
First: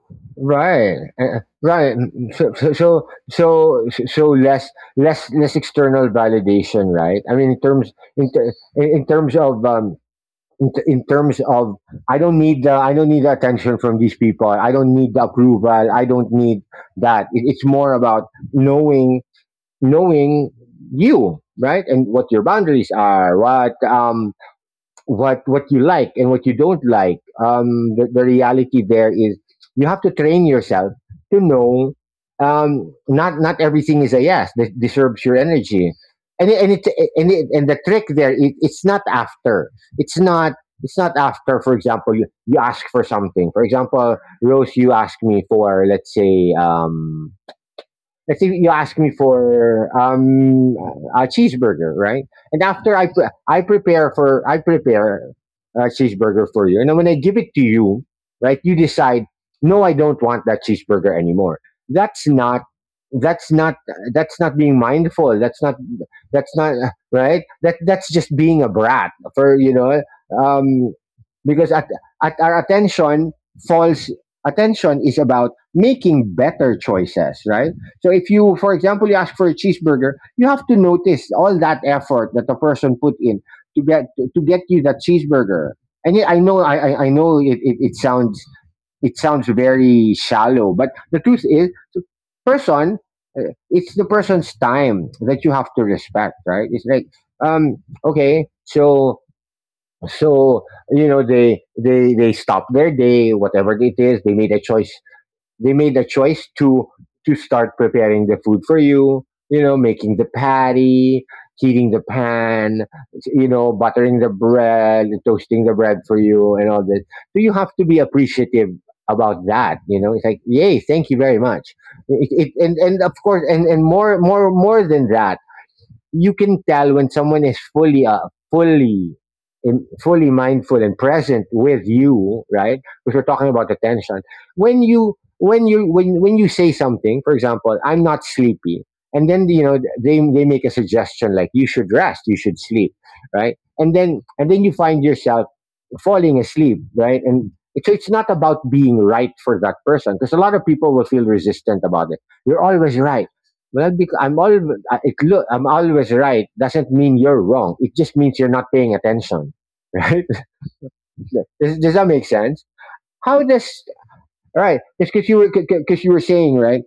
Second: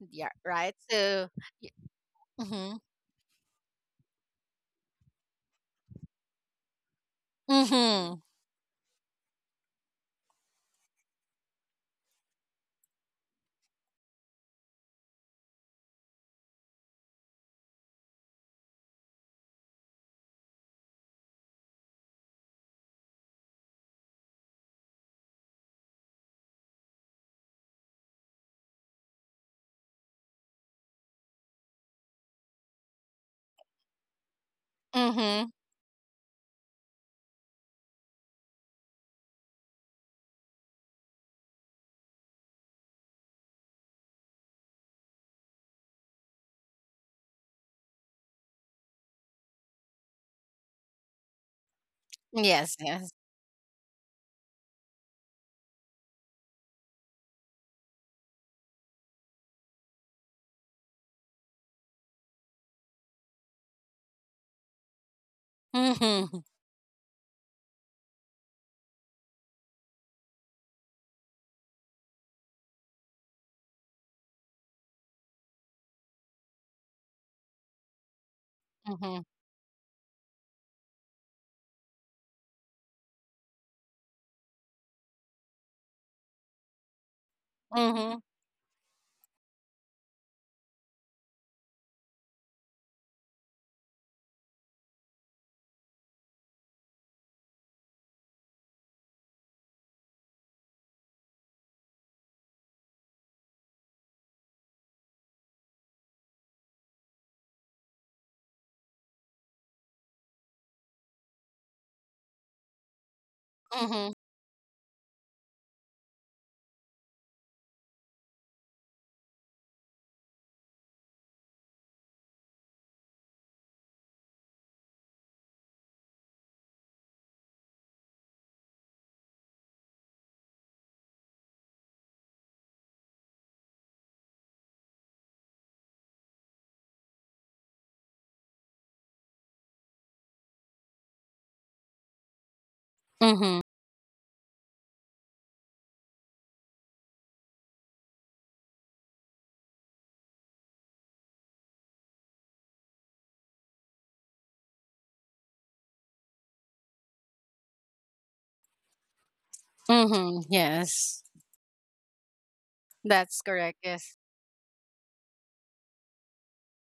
Yeah, right.
Right.
So.
Uh, right. So, so
Mm-hmm.
so so so less external validation, right? I mean, in terms
Mm-hmm.
in ter- in terms of. In, t- in terms of I don't need the attention from these people. I don't need the approval. I don't need that. It's more about knowing, knowing you, right, and what your boundaries are, what what you like and what you don't like. The reality there is you have to train yourself to know not everything is a yes that deserves your
Mm-hmm.
energy, and the trick there is it's not after it's not it's not after. For example, you ask for something. For example, Rose, you asked me for, let's say, you ask me for a cheeseburger, right? And
Yes.
after I
Yes.
pre- I prepare for I prepare a cheeseburger for you, and then when I give it to you, right, you decide, no, I don't want that cheeseburger anymore. That's not that's not that's not being mindful. That's not
Mm-hmm.
That's not (laughs) right. That that's just being a brat, for um because at our attention falls. Attention is about making better choices, right? So if you, for example, you
Mm-hmm.
ask for a cheeseburger, you have to notice all that effort that the person put in to get you that cheeseburger. And yeah, I I know it, it
Mm-hmm.
sounds, it sounds very shallow, but the truth is, the person, uh, it's the person's time that you have to respect, right? It's like, um, okay, so so you know, they they stop their day, whatever it is. They made a choice. To start preparing the food for you, you know, making the patty, heating the pan, you know,
Mm-hmm.
buttering the bread, toasting the bread for you, and all this. So you have to be appreciative about that. You know, it's like, yay, thank you very much. It, it, and and of course, and more than that, you can tell when someone is fully fully mindful and present with you, right? Because we're talking about attention. When you say something, for example, I'm not sleepy, and then you know, they make a suggestion like, you should rest, you should sleep, right?
Mm-hmm.
And then you find yourself falling asleep, right? And so it's not about being right for that person, because a lot of people will feel resistant about it. You're always right. Well, because I'm always it look I'm always right doesn't mean you're wrong. It just means you're not paying attention, (laughs) right?
Mm-hmm. Yes.
Does that make sense? How
That's
does,
correct. Yes.
all right? Because you were saying right,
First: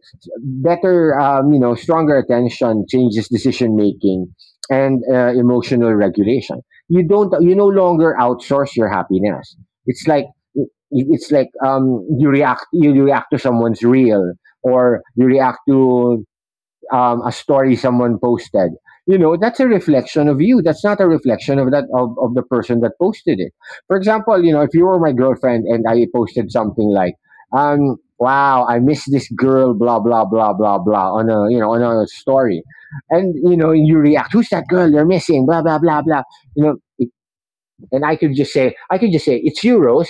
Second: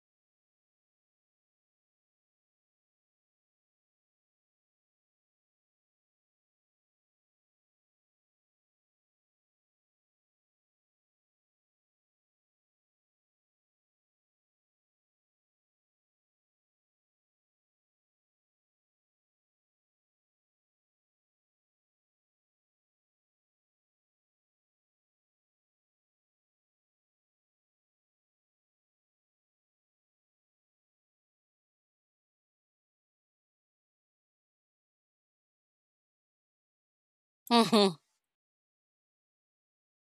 better you know, stronger attention changes decision making and emotional regulation. You no longer outsource your happiness. It's like it's like, you react, you react to someone's real, or you react to a story someone posted. You know, that's a reflection of you. That's not a reflection of that, of the person that posted it. For example, you know, if you were my girlfriend and I posted something like, wow, I miss this girl, blah blah blah blah blah, on a, you know, on a story, and you know, you react, who's that girl you're missing, blah blah blah blah, you know
Mm-hmm.
and I could just say, it's you, Rose.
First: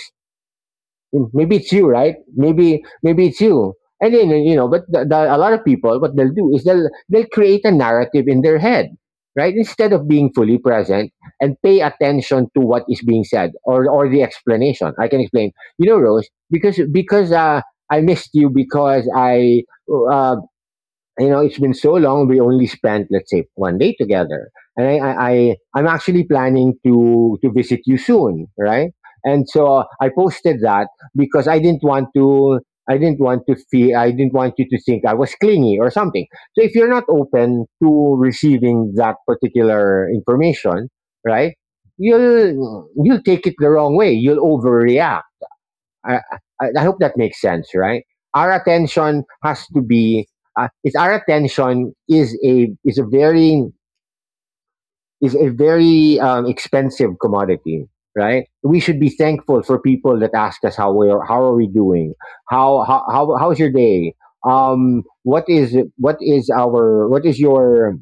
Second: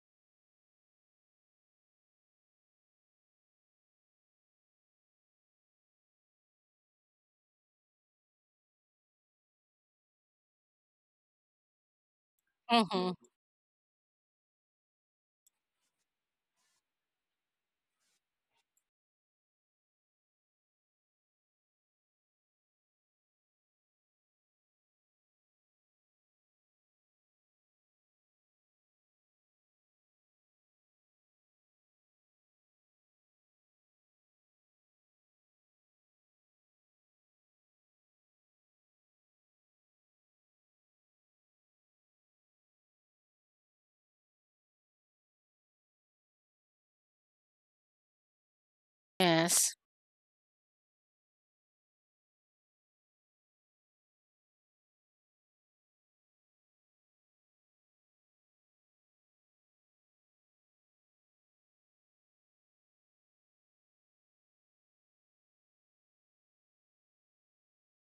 Mm, maybe it's you, right? Maybe it's you. And then you know, but a lot of people, what they'll do is they'll create a narrative in their head, right? Instead of being fully present and pay attention to what is
Mm-hmm.
being said, or the explanation. I can explain. You know, Rose, because I missed you because I, uh, you know, it's been so long. We only spent, let's say, 1 day together, and I'm actually planning to visit you soon, right? And so I posted that because I didn't want to. I didn't want to feel. I didn't want you to think I was clingy or something. So if you're not open to receiving that particular information, right? You'll take it the wrong way. You'll overreact. I, I hope that makes sense, right? Our attention has
Yes.
to be. It's our attention is a very expensive commodity, right? We should be thankful for people that ask us how we are, how are we doing, how how's your day, what is our what is your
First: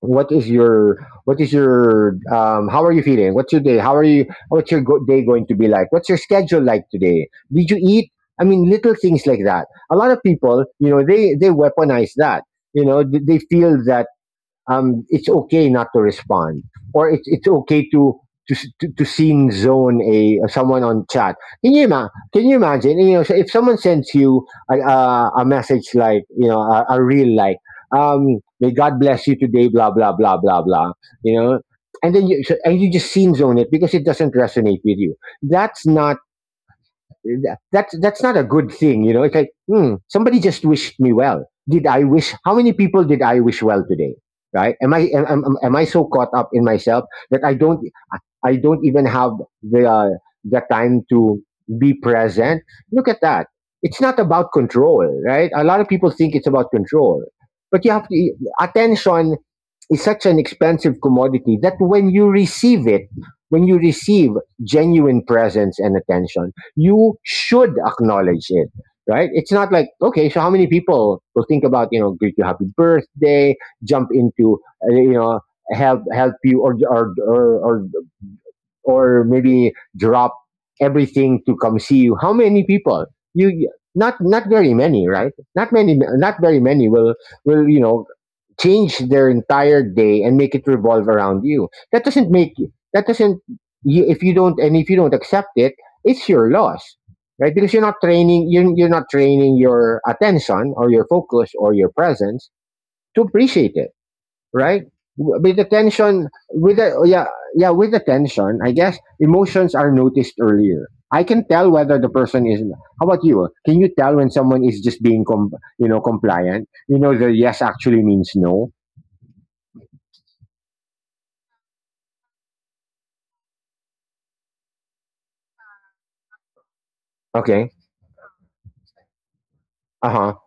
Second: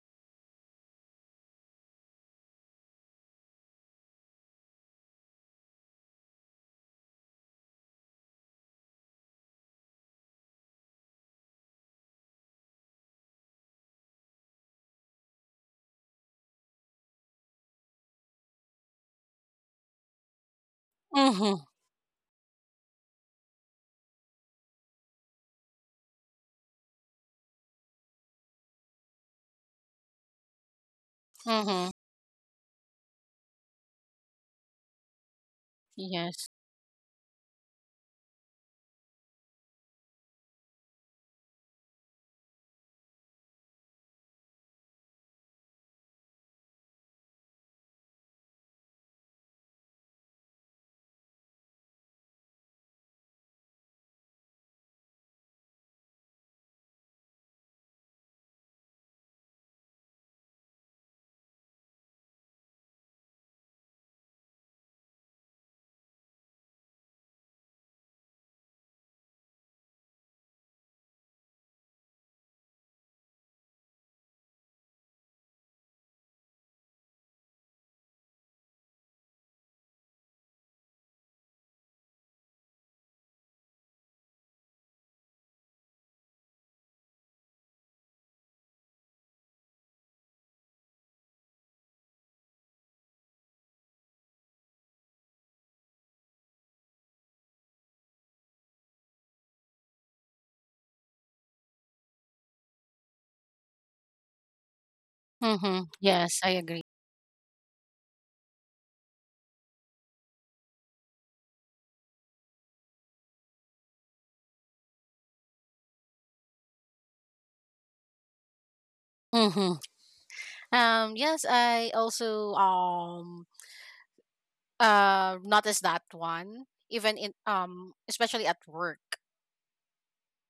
what is your what is your how are you feeling, what's your day, how are you, what's your day going to be like, what's your schedule like today, did you eat? I mean, little things like that. A lot of people, you know, they weaponize that. You know, they feel that it's okay not to respond, or it's okay to to to scene zone a someone on chat.
Mm-hmm.
Can you imagine? You know, so if someone sends you a message, like, you know, a reel like, may God bless you today, blah blah blah blah blah. You know.
Mm-hmm.
And then you so, and you just scene zone it because it doesn't resonate with you. That's not
Yes.
that's not a good thing. You know, it's like, hmm, somebody just wished me well. Did I wish, how many people did I wish well today? Right, am I so caught up in myself that I don't, I don't even have the uh, the time to be present. Look at that. It's not about control, right? A lot of people think it's about control, but you have to, attention is such an expensive commodity that when you receive it, when you receive genuine presence and attention, you should acknowledge it. Right? It's not like, okay, so how many people will think about, you know, greet you happy birthday, jump into, you know, help you or or maybe drop everything to come see you. How many people, you, not not very many, right? Not many, not very many will, you know, change their entire day and make it revolve around you. That doesn't make you, that doesn't. If you don't, and if you don't accept it, it's your loss, right? Because you're not training, you're not training your attention or your focus or your presence to appreciate it, right? With the
Mm-hmm.
tension,
Yes. I
with
agree.
the yeah, yeah, with the tension, I guess emotions are noticed earlier. I can tell whether the person is. How about you? Can you tell when someone is just being you know, compliant? You know, the yes actually means no.
Hmm. Yes, I also noticed that one even in,
Okay.
especially at work.
Uh huh.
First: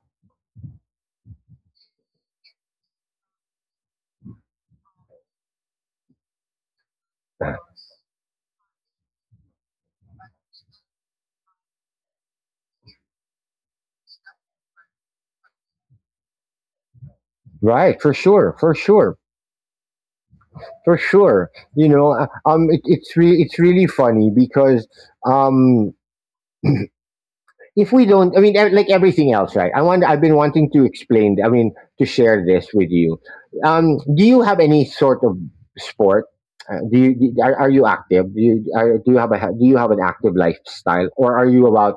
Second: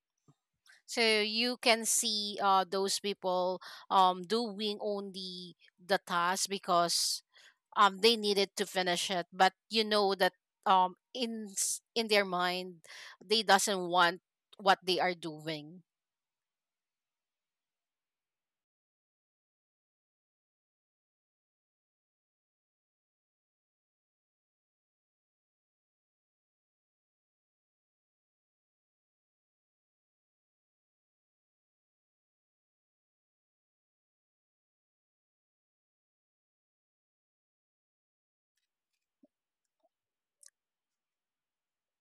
So you can see those people doing only the task because they needed to finish it, but you know that in their mind they doesn't want what they are doing.
Right, for sure, for sure. You know, it's it's really funny because um, if we don't, I mean, like everything else, right? I want, I've been wanting to explain, I mean, to share this with you. Do you have any sort of sport, are you active, do you have a do you have an active lifestyle, or are you about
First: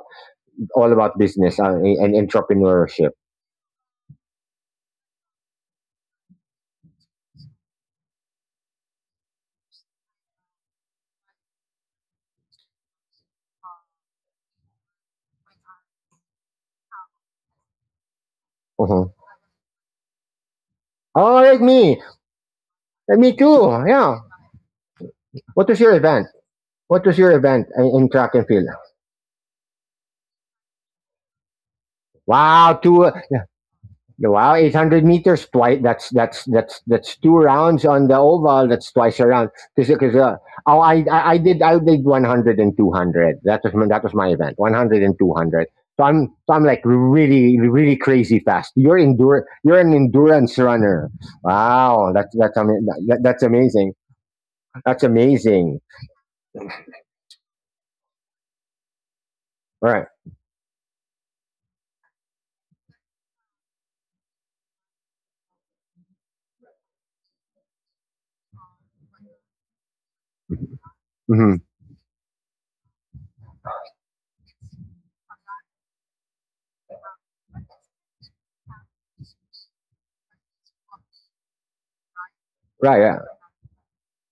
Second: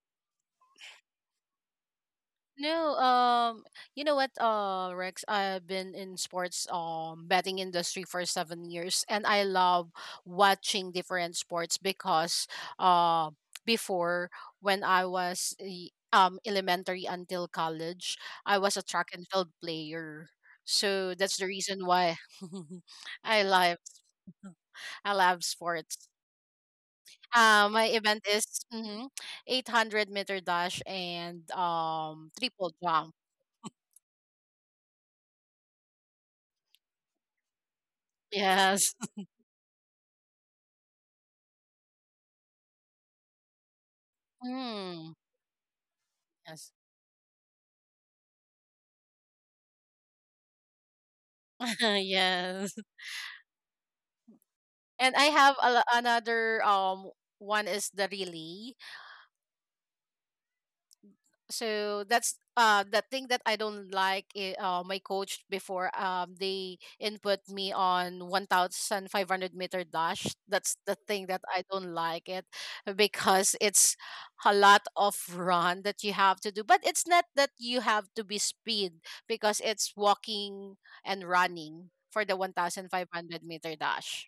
all about business and
No,
entrepreneurship?
you know what, Rex, I've been in sports, betting industry for 7 years, and I love watching different sports because, uh, before when I was elementary until college, I was a track
Uh-huh.
and field player, so that's the
Oh, like
reason
me.
why. (laughs)
Me
I
too,
love
yeah.
I love
What was your
sports.
event, what was your event
My
in
event
track
is
and field?
mm, 800-meter dash and triple
Wow,
jump.
two wow, 800 meters twice. That's two rounds on the oval.
Yes.
That's twice around. Because oh, I did 100 and 200. That was my event. One hundred
Mm,
and 200. So I'm
yes.
like really crazy fast. You're an endurance runner.
(laughs)
Wow,
Yes.
that, that's amazing. That's
And I have
amazing.
another one is the relay.
Right.
So that's the thing that I don't My coach before, they input me on 1500 meter dash. That's the thing that I
Mm-hmm.
don't like it because it's a lot of run that you have to do. But it's not that you have to be speed because it's walking and running for the
Right. Yeah.
1500 meter dash.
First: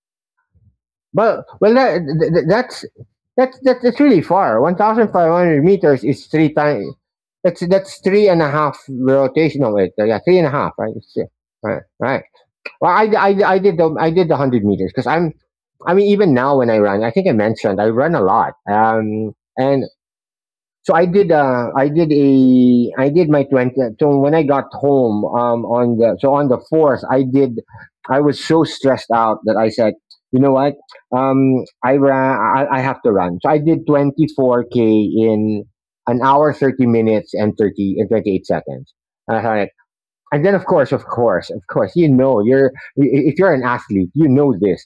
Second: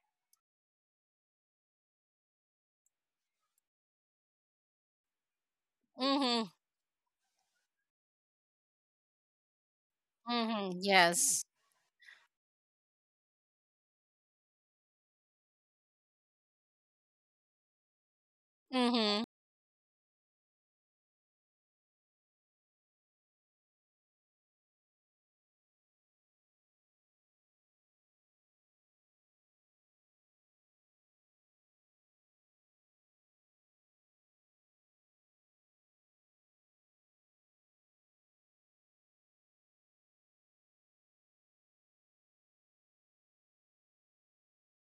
Well, that's really far. 1,500 meters is
Mhm.
three times. That's three and a half rotation. No, wait, yeah, three and a half,
Mhm.
right? It's,
Yes.
right, right. Well, I did the 100 meters because I'm, I mean, even now when I run, I think I mentioned I run a lot.
Mhm.
And so I did. I did a. I did my 20. So when I got home, on the so on the 4th, I did. I was so stressed out that I said, you know what? I ran. I have to run. So I did 24 k in an hour 30 minutes and 30 and 28 seconds. And I thought, and then of course, you know, you're if you're an athlete, you know this.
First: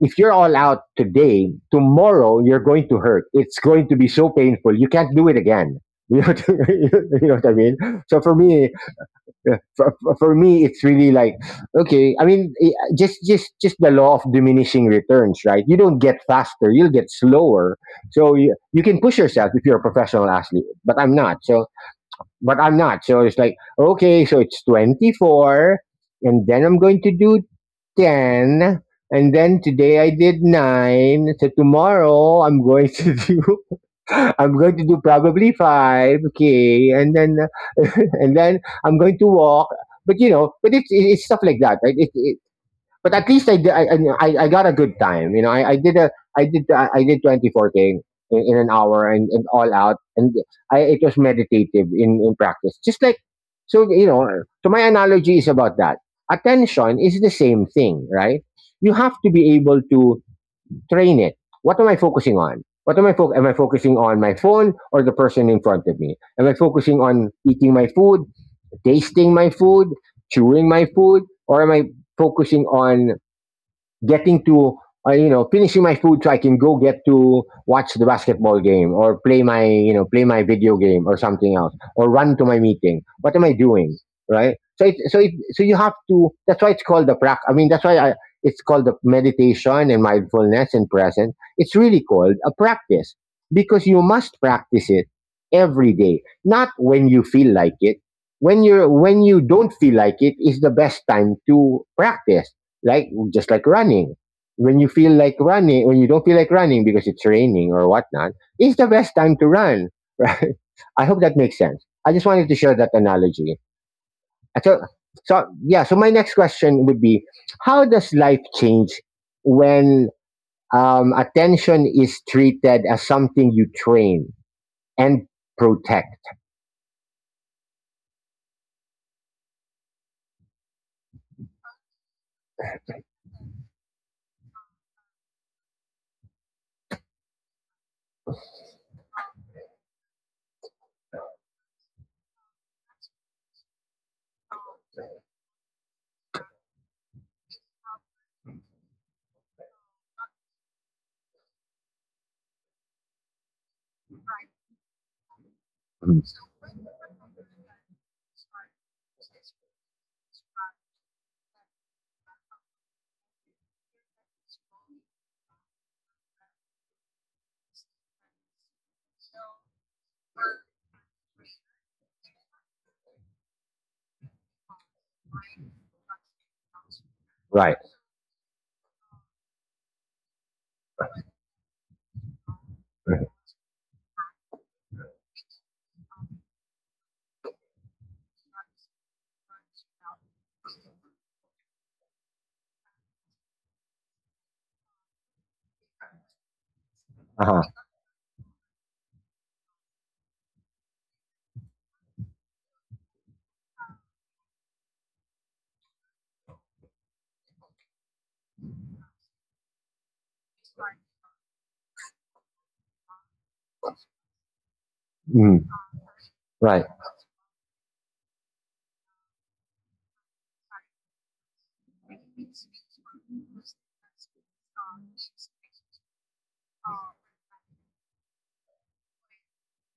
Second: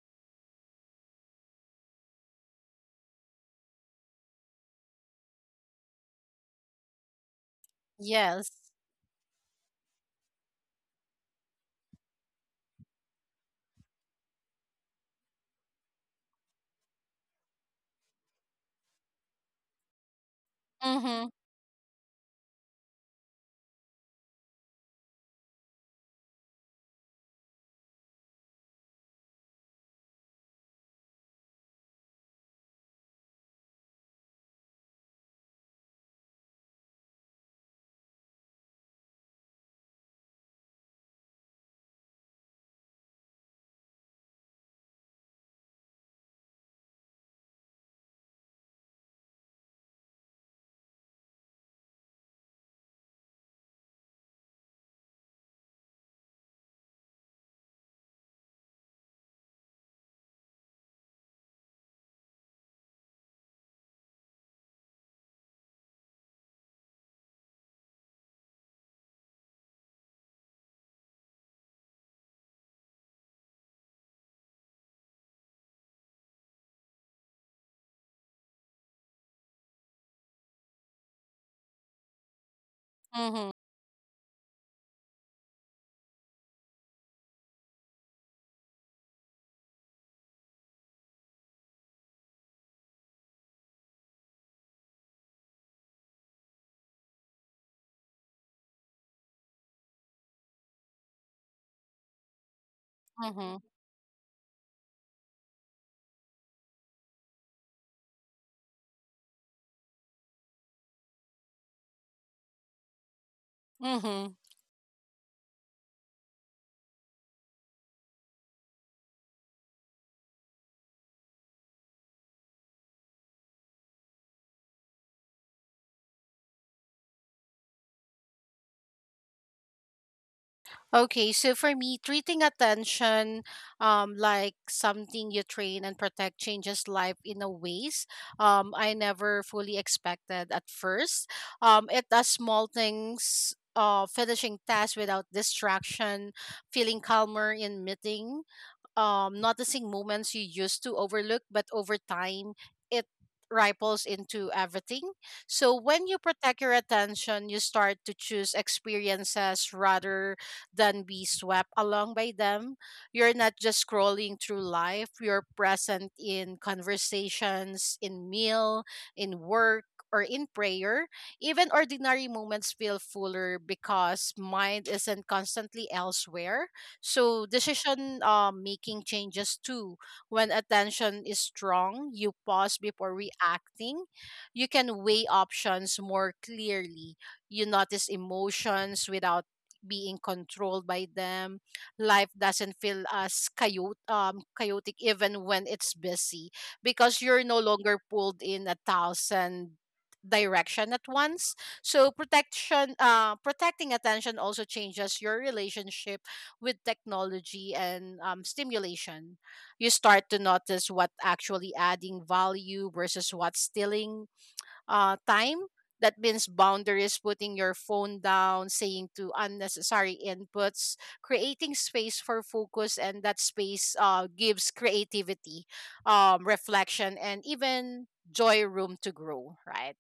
If you're all out today, tomorrow you're going to hurt. It's going to be so painful. You can't do it again. (laughs) (laughs) You know what I mean? So for
Yes.
me, for me, it's really like okay. Just the law of diminishing returns, right? You don't get faster; you'll get slower. So you can push yourself if you're a professional athlete, but I'm
Mhm.
not. So but I'm not. So it's like okay, so it's 24, and then I'm going to do 10, and then today I did 9. So tomorrow I'm going to (laughs) do, I'm going to do probably 5, okay. And then (laughs) and then I'm going to walk. But you know, but it's stuff like that, right? But at least I got a good time. You know, I did a I did 24k in an hour, and all out, and I, it was meditative in practice. Just like, so, you know. So my analogy is about that. Attention is the same thing, right? You have to be able to train it. What am I focusing on? What am I focusing? Am I focusing on my phone or the person in front of me? Am I focusing on eating my food, tasting my food, chewing my food, or am I focusing on getting to you know, finishing my food so I can go get to watch the basketball game or play my, you know, play my video game or something else, or run to my meeting? What am I
Mhm.
doing, right? So so you have to, that's why I, it's called the meditation and mindfulness and present, it's really called a practice because you must practice it every day, not when you feel like it. When you don't feel like it is the best time to practice, like just
Mhm.
like running. When you feel like running, when you don't feel like running because it's raining or whatnot, is the best time to run, right? (laughs) I hope that makes sense. I just wanted to share that analogy.
Mhm.
So, so yeah. So my next question would be, how does life change when attention is treated as something you train and protect?
Okay, so for me, treating attention, like something you train and protect, changes life in a ways, I never fully expected at first. It does small things, finishing tasks without distraction, feeling calmer in meeting, noticing moments you used to overlook, but over time it ripples into everything. So when you
Mm,
protect your attention, you start to choose experiences rather than be swept along by them. You're not just scrolling through life, you're present in conversations, in meal, in work. Or in prayer, even ordinary moments feel fuller because mind isn't constantly elsewhere, so
right.
decision, making changes too. When attention is strong, you pause before reacting. You can weigh options more clearly. You notice emotions without being controlled by them. Life doesn't feel as chaotic even when it's busy because you're no
Uh-huh.
longer pulled in a thousand direction at once. So protection protecting attention also changes your relationship with technology and, stimulation. You start to notice what actually adding value versus what's stealing,
Mm,
time. That means
right.
boundaries, putting your phone down, saying to unnecessary inputs, creating space for focus, and that space, gives creativity, reflection, and even joy room to grow, right?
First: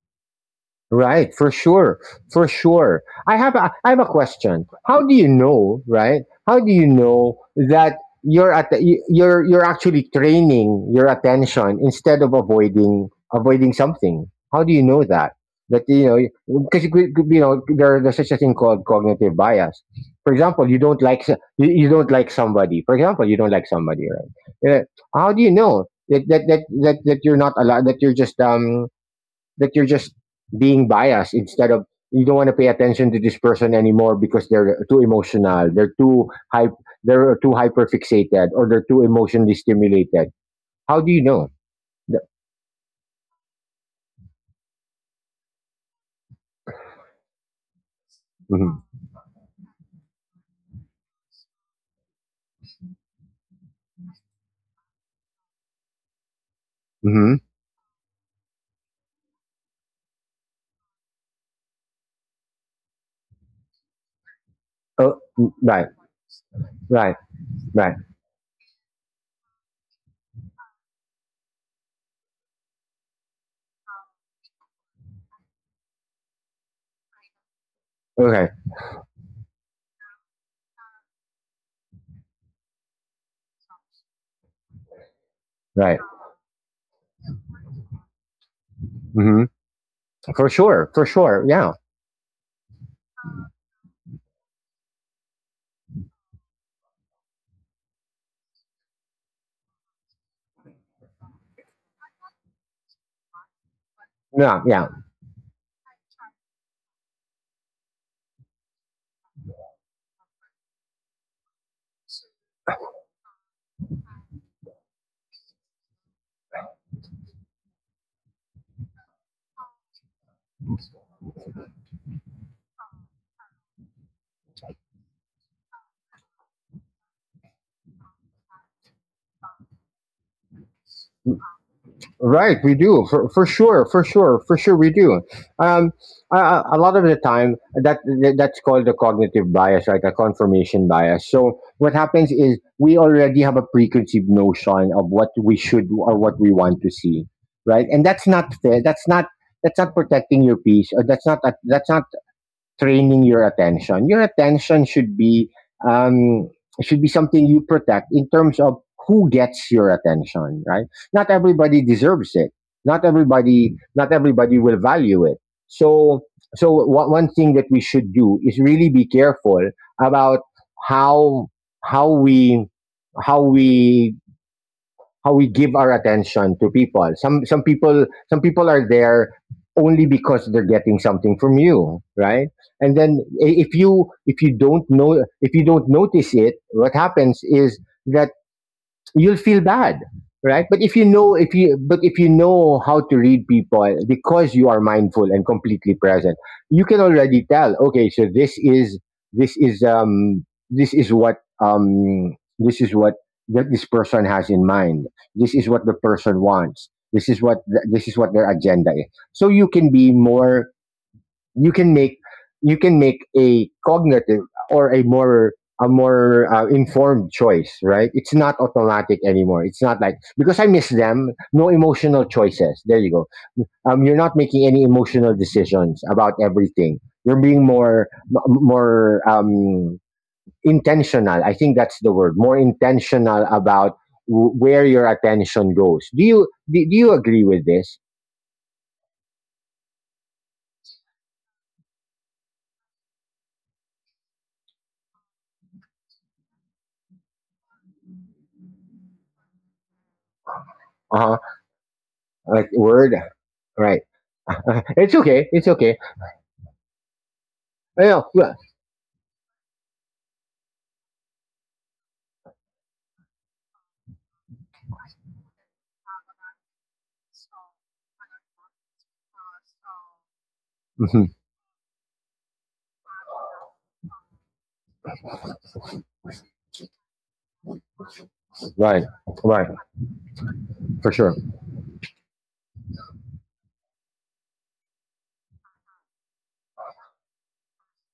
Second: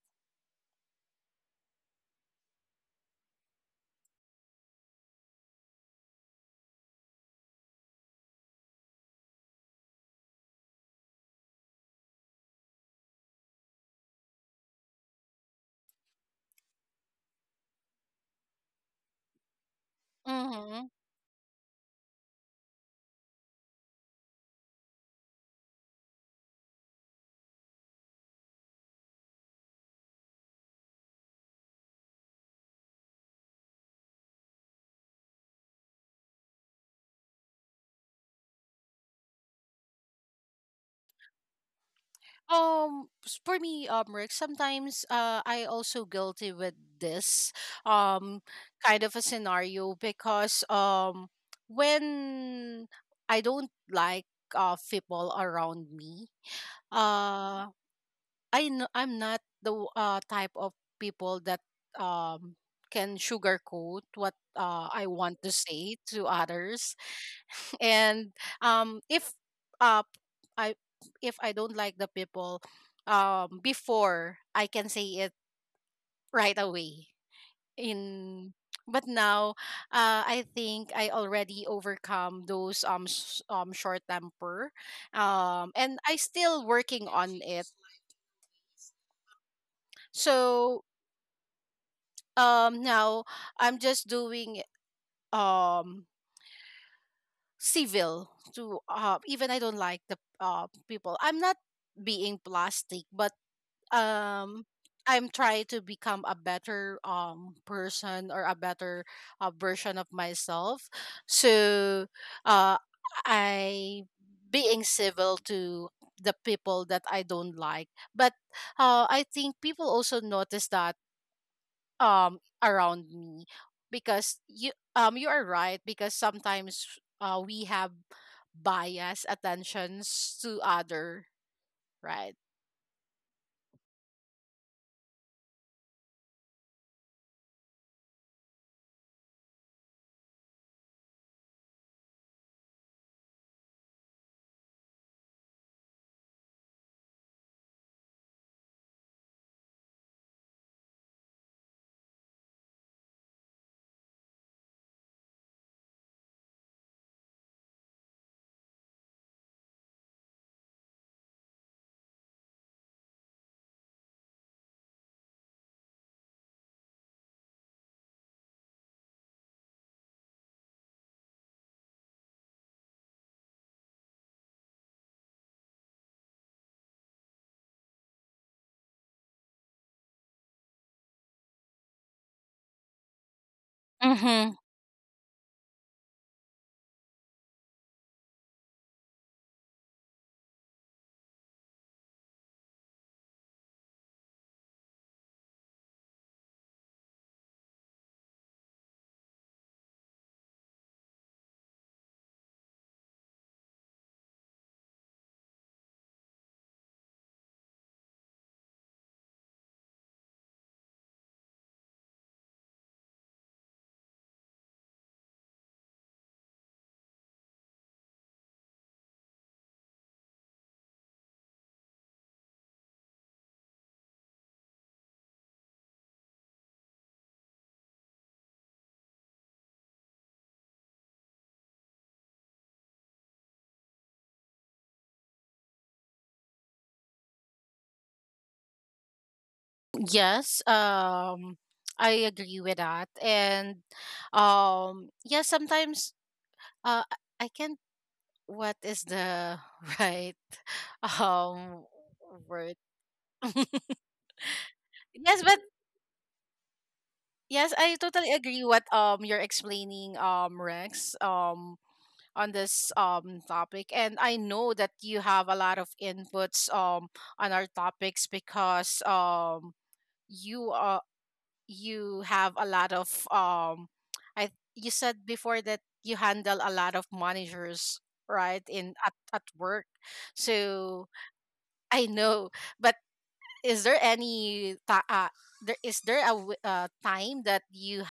Right, for sure, for sure. I have a question. How do you know, right? How do you know that you're at the, you're actually training your attention instead of avoiding something? How do you know that? That you know, because you know, there, there's such a thing called cognitive bias. For example,
Mm-hmm.
you don't like somebody. For example, you don't like somebody, right? How do you know that you're not allowed, that you're just being biased instead of, you don't want to pay attention to this person anymore because they're too emotional, they're too hype, they're too hyper fixated, or they're too emotionally stimulated. How do you know?
For me, Rick, sometimes, I also guilty with this, um
Mm-hmm.
kind of a scenario because, when I don't like people around me,
Mm-hmm.
uh I know I'm not the type of people that um can sugarcoat what I
Oh,
want
mm,
to
right,
say to others.
right, right.
And um if uh i if I don't like the people, before I can say it right away
Okay,
in. But now, I think I already overcome those, short temper,
right.
and I still working on it.
Mm-hmm. For
So
sure, for sure. Yeah,
now I'm just doing, um civil to, even I don't like the people. I'm not being plastic, but,
yeah,
um
yeah.
I'm trying to become a better person or a better, version of myself. So, uh I being civil to the people that I don't like. But, I think people also notice that, around me because you are right because sometimes, we have bias attentions to other, right?
Right, we do, for sure, for sure, for sure, we do. Um, a lot of the time, that that's called the cognitive bias, right? A confirmation bias. So what happens is we already have a preconceived notion of what we should or what we want to see, right? And that's not fair. That's not protecting your peace, or that's not training your attention. Your attention um, should be something you protect in terms of who gets your attention, right? Not everybody deserves it. Not everybody will value it. So so one thing that we should do is really be careful about how how we how we how we give our attention to people. Some some people are there only because they're getting something from you, right? And then if you don't know, if you don't notice it, what happens is that you'll feel bad, right? But if you know, if you but if you know how to read people because you are mindful and completely present, you can already tell, okay, so this is, this is um, this is what, um, this is what, that this person has in mind, this is what the person wants, this is what this is what their agenda is. So you can be more, you can make, you can make a cognitive or a more, a more informed choice, right? It's not automatic anymore. It's not like because I miss them, no emotional choices, there you go. Um, you're not making any emotional decisions about everything. You're being more more intentional. I think that's the word, more intentional about where your attention goes. Do you do you agree with this?
Yes, I agree with that. And, yeah, sometimes, I can't. What is the, (laughs) right,
Uh-huh,
um
like
word?
word,
(laughs)
right. (laughs) It's okay.
Yes, but
It's okay.
yes, I
Yeah,
totally
well,
agree what, you're explaining, Rex, on this, topic, and I know that you have a lot of inputs, on our topics because, you,
mhm,
you have a lot of, I you said before that you handle a lot of managers, right, in,
right,
at
right,
work.
for
So
sure.
I know, but is there any ta- there is there a time that you,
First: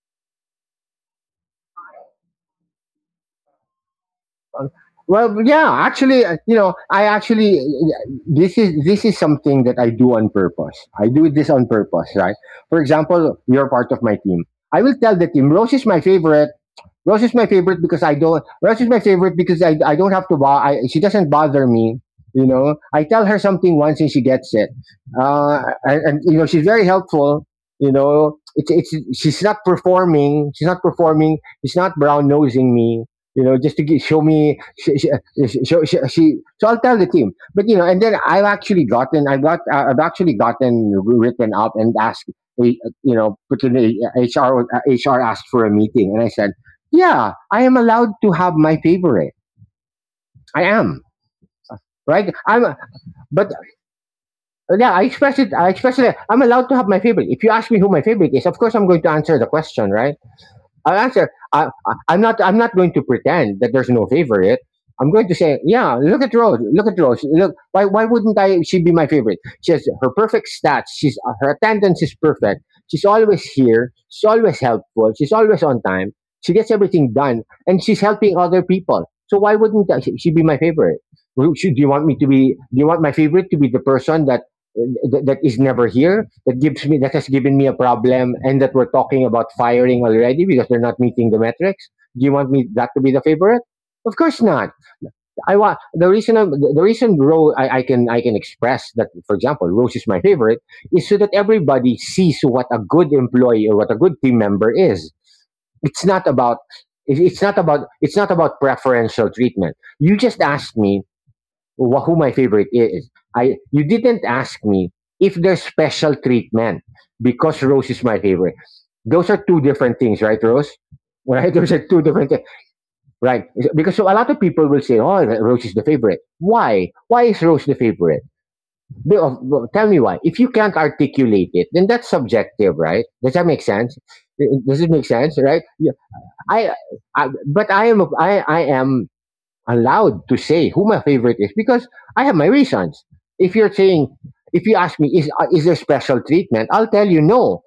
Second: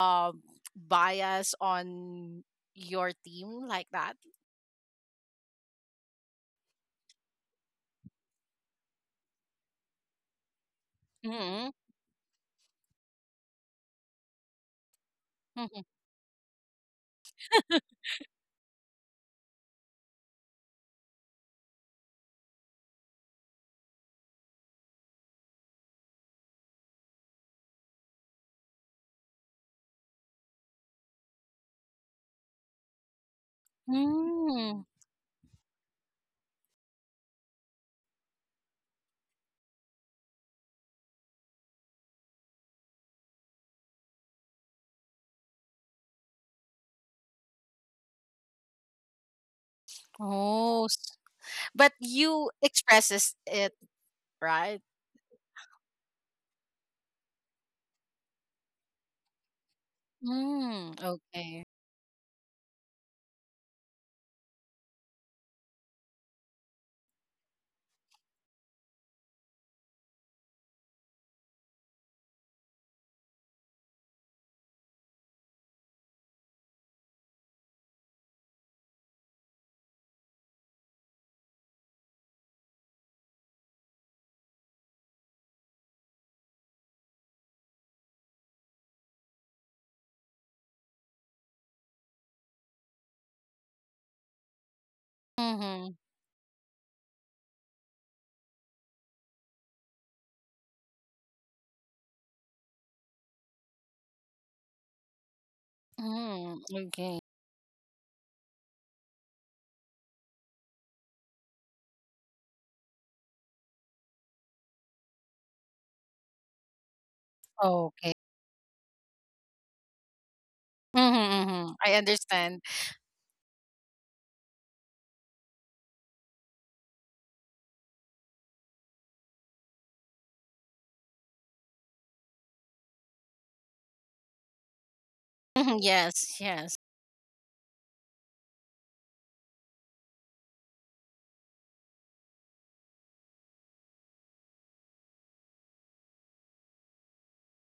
um bias on your team like that?
Uh, well, yeah, actually, you know, I actually, this is something that I do on purpose. I do this
Mm-hmm.
on purpose, right? For example, you're part of my team. I will tell the team Rose is my favorite, Rose is my favorite
(laughs)
because I don't. Rose is my favorite because I don't have to buy. I, she doesn't bother me. You know, I tell her something once and she gets it. And you know, she's very helpful. You know, it's, She's not performing. She's not brown nosing me. You know, just to get, show me.
Mm.
So I'll tell the team. But you know, and then I've actually gotten. I got. I've actually gotten written up and asked. eh, You know, put in a- HR. HR asked for a meeting, and I said yeah, I am allowed to have my favorite. I
Oh,
am
but
right.
you
I'm,
expresses
but
it, right?
yeah, I express it. I express it. I'm allowed to have my favorite. If you ask me who my favorite is, of course I'm going to answer the question, right? I'll
Mm,
answer.
okay.
I'm not. I'm not going to pretend that there's no favorite. I'm going to say, yeah. Look at Rose. Look at Rose. Look. Why? Why wouldn't I? She be my favorite. She has her perfect stats. She's her attendance is perfect. She's always here. She's always helpful. She's always on time. She gets everything done, and she's helping other people. So why wouldn't I, she be my favorite? Should, do you want me to be? Do you want my favorite to be the person that that is never here, that gives me, that has given me a problem, and that we're talking about firing already because they're not meeting the metrics? Do you want me that to be the favorite? Of course not. I want
Mm-hmm.
the reason I'm, the reason Rose, I can express that, for example, Rose is my favorite, is so that everybody sees what a good employee or what a good team member is. It's not about,
Mm, okay.
it's not about preferential treatment. You just asked me who my favorite is. I, you didn't ask me if there's special treatment because Rose is
Okay.
my favorite. Those are two different things, right, Rose?
Mm-hmm.
Right, (laughs) those are
I
two different things,
understand.
right? Because so a lot of people will say, "Oh, Rose is the favorite." Why? Why is Rose the favorite? Well, tell me why. If you can't articulate it, then that's subjective, right? Does that make sense? Does it make sense, right?
Mhm,
Yeah.
yes,
I,
yes.
I but I am I am allowed to say who my favorite is because I have my reasons. If you're saying, if you ask me, is there special treatment? I'll tell you no.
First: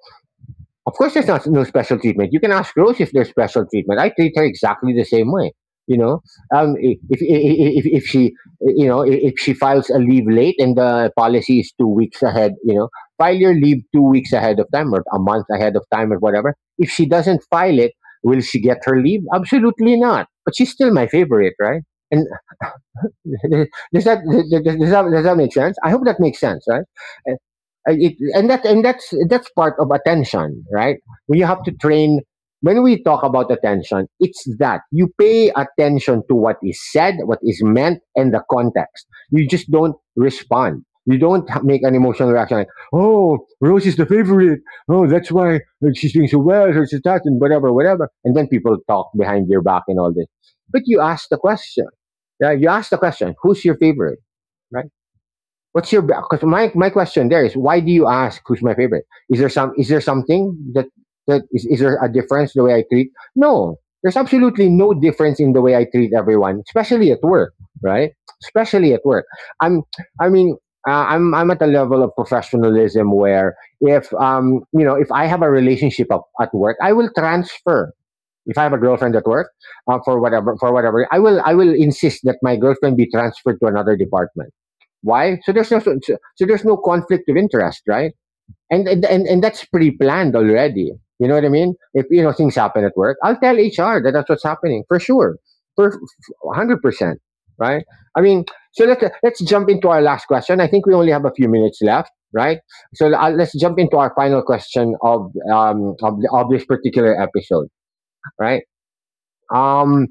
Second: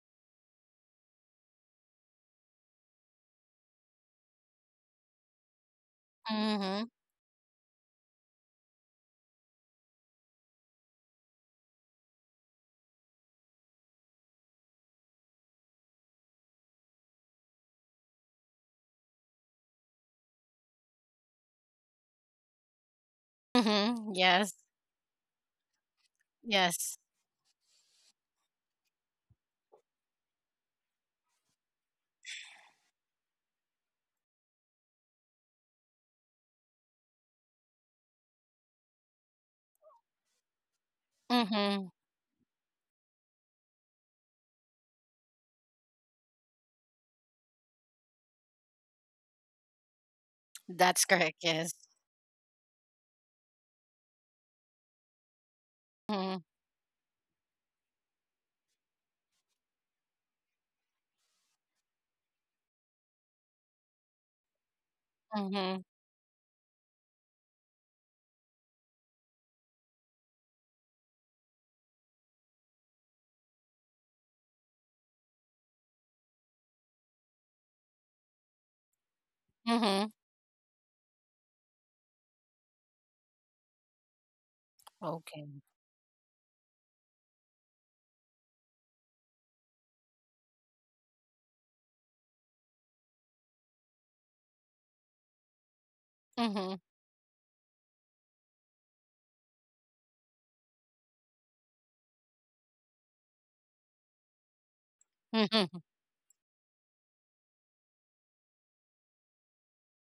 Of course, there's not no special treatment. You can ask Rose if there's special treatment. I treat her exactly the same way. You know, um,
Mm-hmm.
if she, you know, if she files a leave late and the policy is 2 weeks ahead, you know, file your leave 2 weeks ahead of time or a month ahead of time or whatever. If she doesn't file it, will she get her leave? Absolutely not. But she's still my favorite, right? And (laughs) does
Mm-hmm.
that
Yes,
does that make sense? I hope that makes sense, right?
yes.
Uh, it, and that's part of attention, right? We have to train. When we talk about attention, it's that you pay attention to what is said, what is meant, and the context. You just don't respond. You don't make
Mm-hmm.
an emotional reaction like, "Oh, Rose is the favorite. Oh, that's why she's doing so well. Or she's that and whatever, whatever." And then people talk behind your back and all this. But you
That's
ask
correct.
the
Yes.
question. Yeah, you ask the question, who's your favorite, right? What's your
Mm-hmm.
Because my question there is, why do you ask who's my favorite? Is there something that is there a difference the way I treat? No, there's absolutely no difference in the way I treat everyone, especially at work, right? Especially at work. I'm I mean I'm at a level of professionalism where if you know, if I have a relationship up at work, I will transfer if I have a girlfriend at work,
Mm-hmm.
for whatever, I will insist that my girlfriend be transferred to another department. Why? So
Okay.
there's no so, so so there's no conflict of interest, right? And that's pre planned already. You know what I mean? If you know things happen at work, I'll tell HR that that's what's happening for sure, for
Mm-hmm.
100%, right? I mean, so let's jump into our last question. I think we only have a few minutes left, right? So let's jump into our final question of
Mm-hmm.
of this particular episode, right? Um,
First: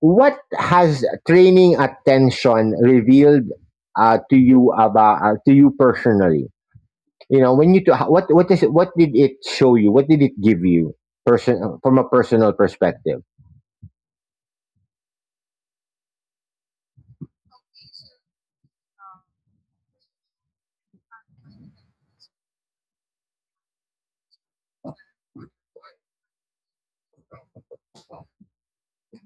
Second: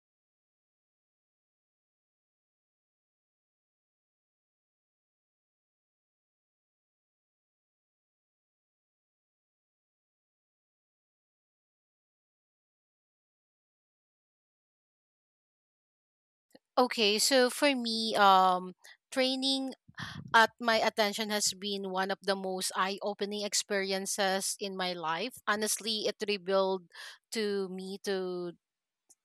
what has training attention revealed to you about to you personally? You know, when what is it, what did it show you? What did it give you, person from a personal perspective?
Okay. So for me, training at my attention has been one of the most eye-opening experiences in my life. Honestly, it revealed to me, to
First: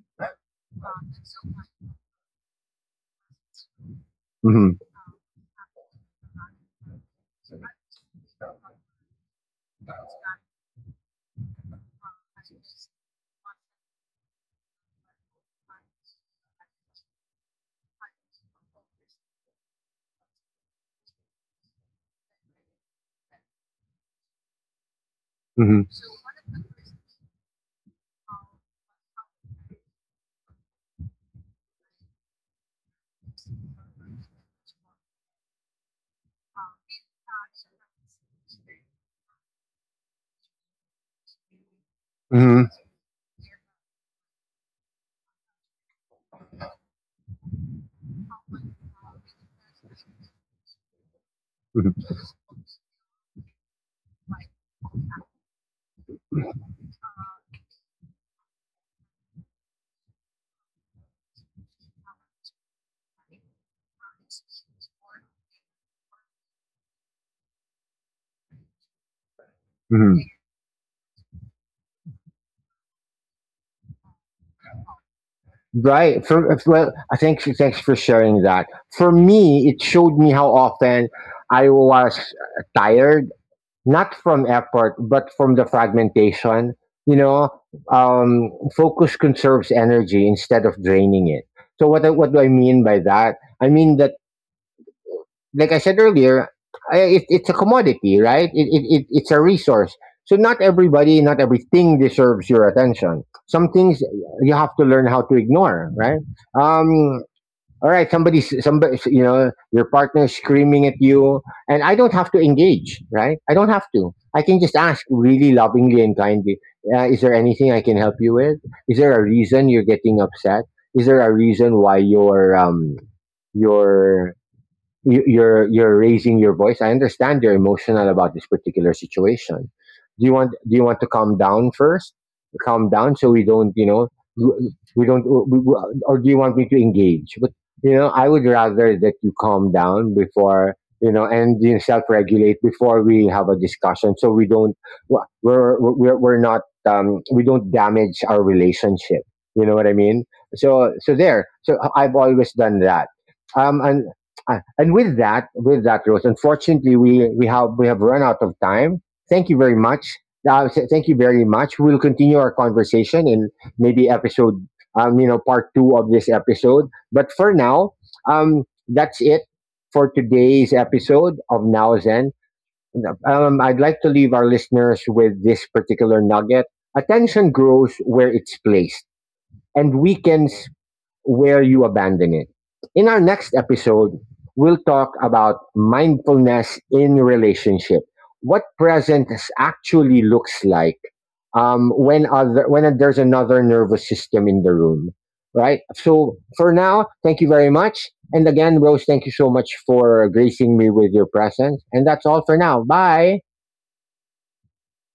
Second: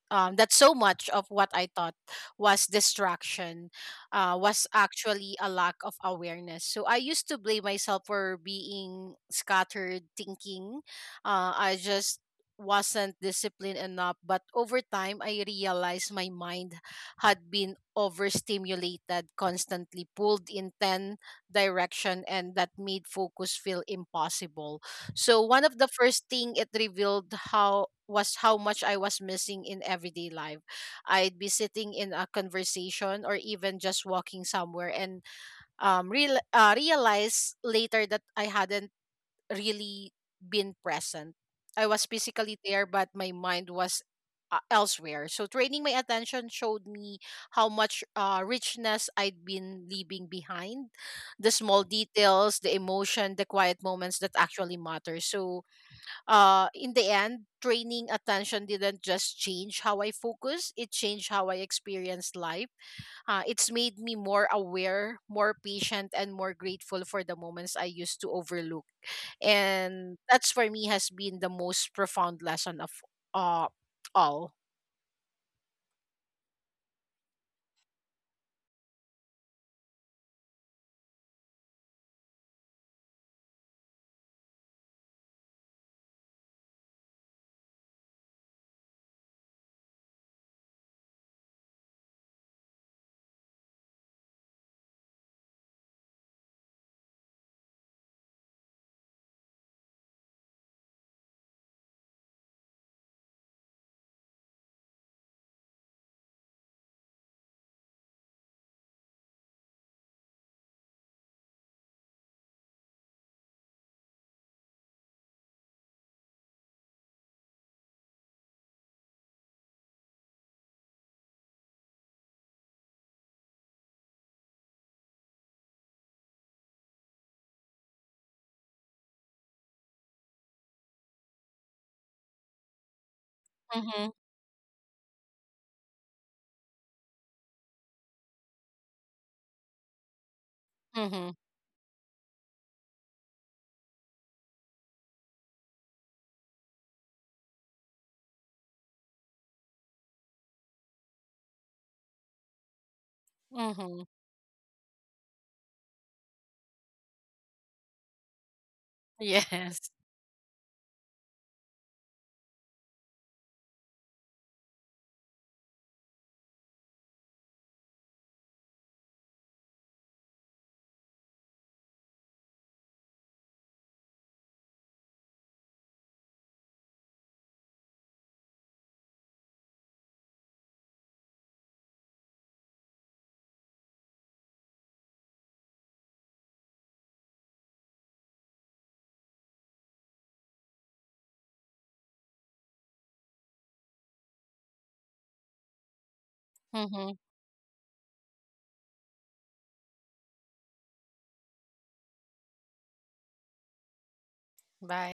that so much of what I thought was distraction, was
Hmm.
actually a lack of awareness. So I used to blame myself for being scattered thinking. I just wasn't disciplined enough. But over time, I realized my mind had been overstimulated, constantly pulled in 10 direction, and that made focus feel impossible. So one of
Hmm.
the first thing it revealed, how was how much I was missing in everyday life. I'd be sitting in a conversation or even just walking somewhere and, realize later that I hadn't really been present. I was physically
Hmm.
there but my mind was, elsewhere. So training my attention showed me how much, richness I'd been leaving behind, the small details, the emotion, the quiet moments that actually matter. So, in the end, training attention didn't just change how I focus, it changed how I experienced life. It's made me more aware, more patient, and more grateful for the moments I used to overlook. And
Hmm.
that's for me has been the most profound lesson of, uh, all.
Right. For, well, I thanks for sharing that. For me, it showed me how often I was tired, not from effort, but from the fragmentation. You know, um, focus conserves energy instead of draining it. So what what do I mean by that? I mean that, like I said earlier, it, it's a commodity, right? It's a resource. So not everybody, not everything deserves your attention. Some things you have to learn how to ignore, right? Um, all right, somebody, you know, your partner is screaming at you and I don't have to engage, right? I don't have to. I can just ask really lovingly and kindly, is there anything I can help you with? Is there a reason you're getting upset? Is there a reason why your you, you're raising your voice? I understand you're emotional about this particular situation. Do you want to calm down first? Calm down so we don't, you know,
Mm-hmm,
we- don't we- or do you want me to engage? But you know, I would rather that you calm down before, you know,
mm-hmm,
and you self-regulate before we have a discussion so we don't, we're not we don't damage our relationship, you know what I mean? So I've always done that, um
mm-hmm.
and and with that, Rose, unfortunately, we have run out of time.
(laughs)
Thank you very
Yes.
much. Thank you very much. We'll continue our conversation in maybe episode, you know, part two of this episode. But for now, that's it for today's episode of Now Zen. I'd like to leave our listeners with this particular nugget. Attention grows where it's placed, and weakens where you abandon it. In our next episode, we'll talk about mindfulness in relationship, what present actually looks like when there's another nervous system in the room, right? So for now,
Mm-hmm.
thank you very much, and again, Rose, thank you so much for gracing me with your presence, and that's all for now. Bye.
Bye.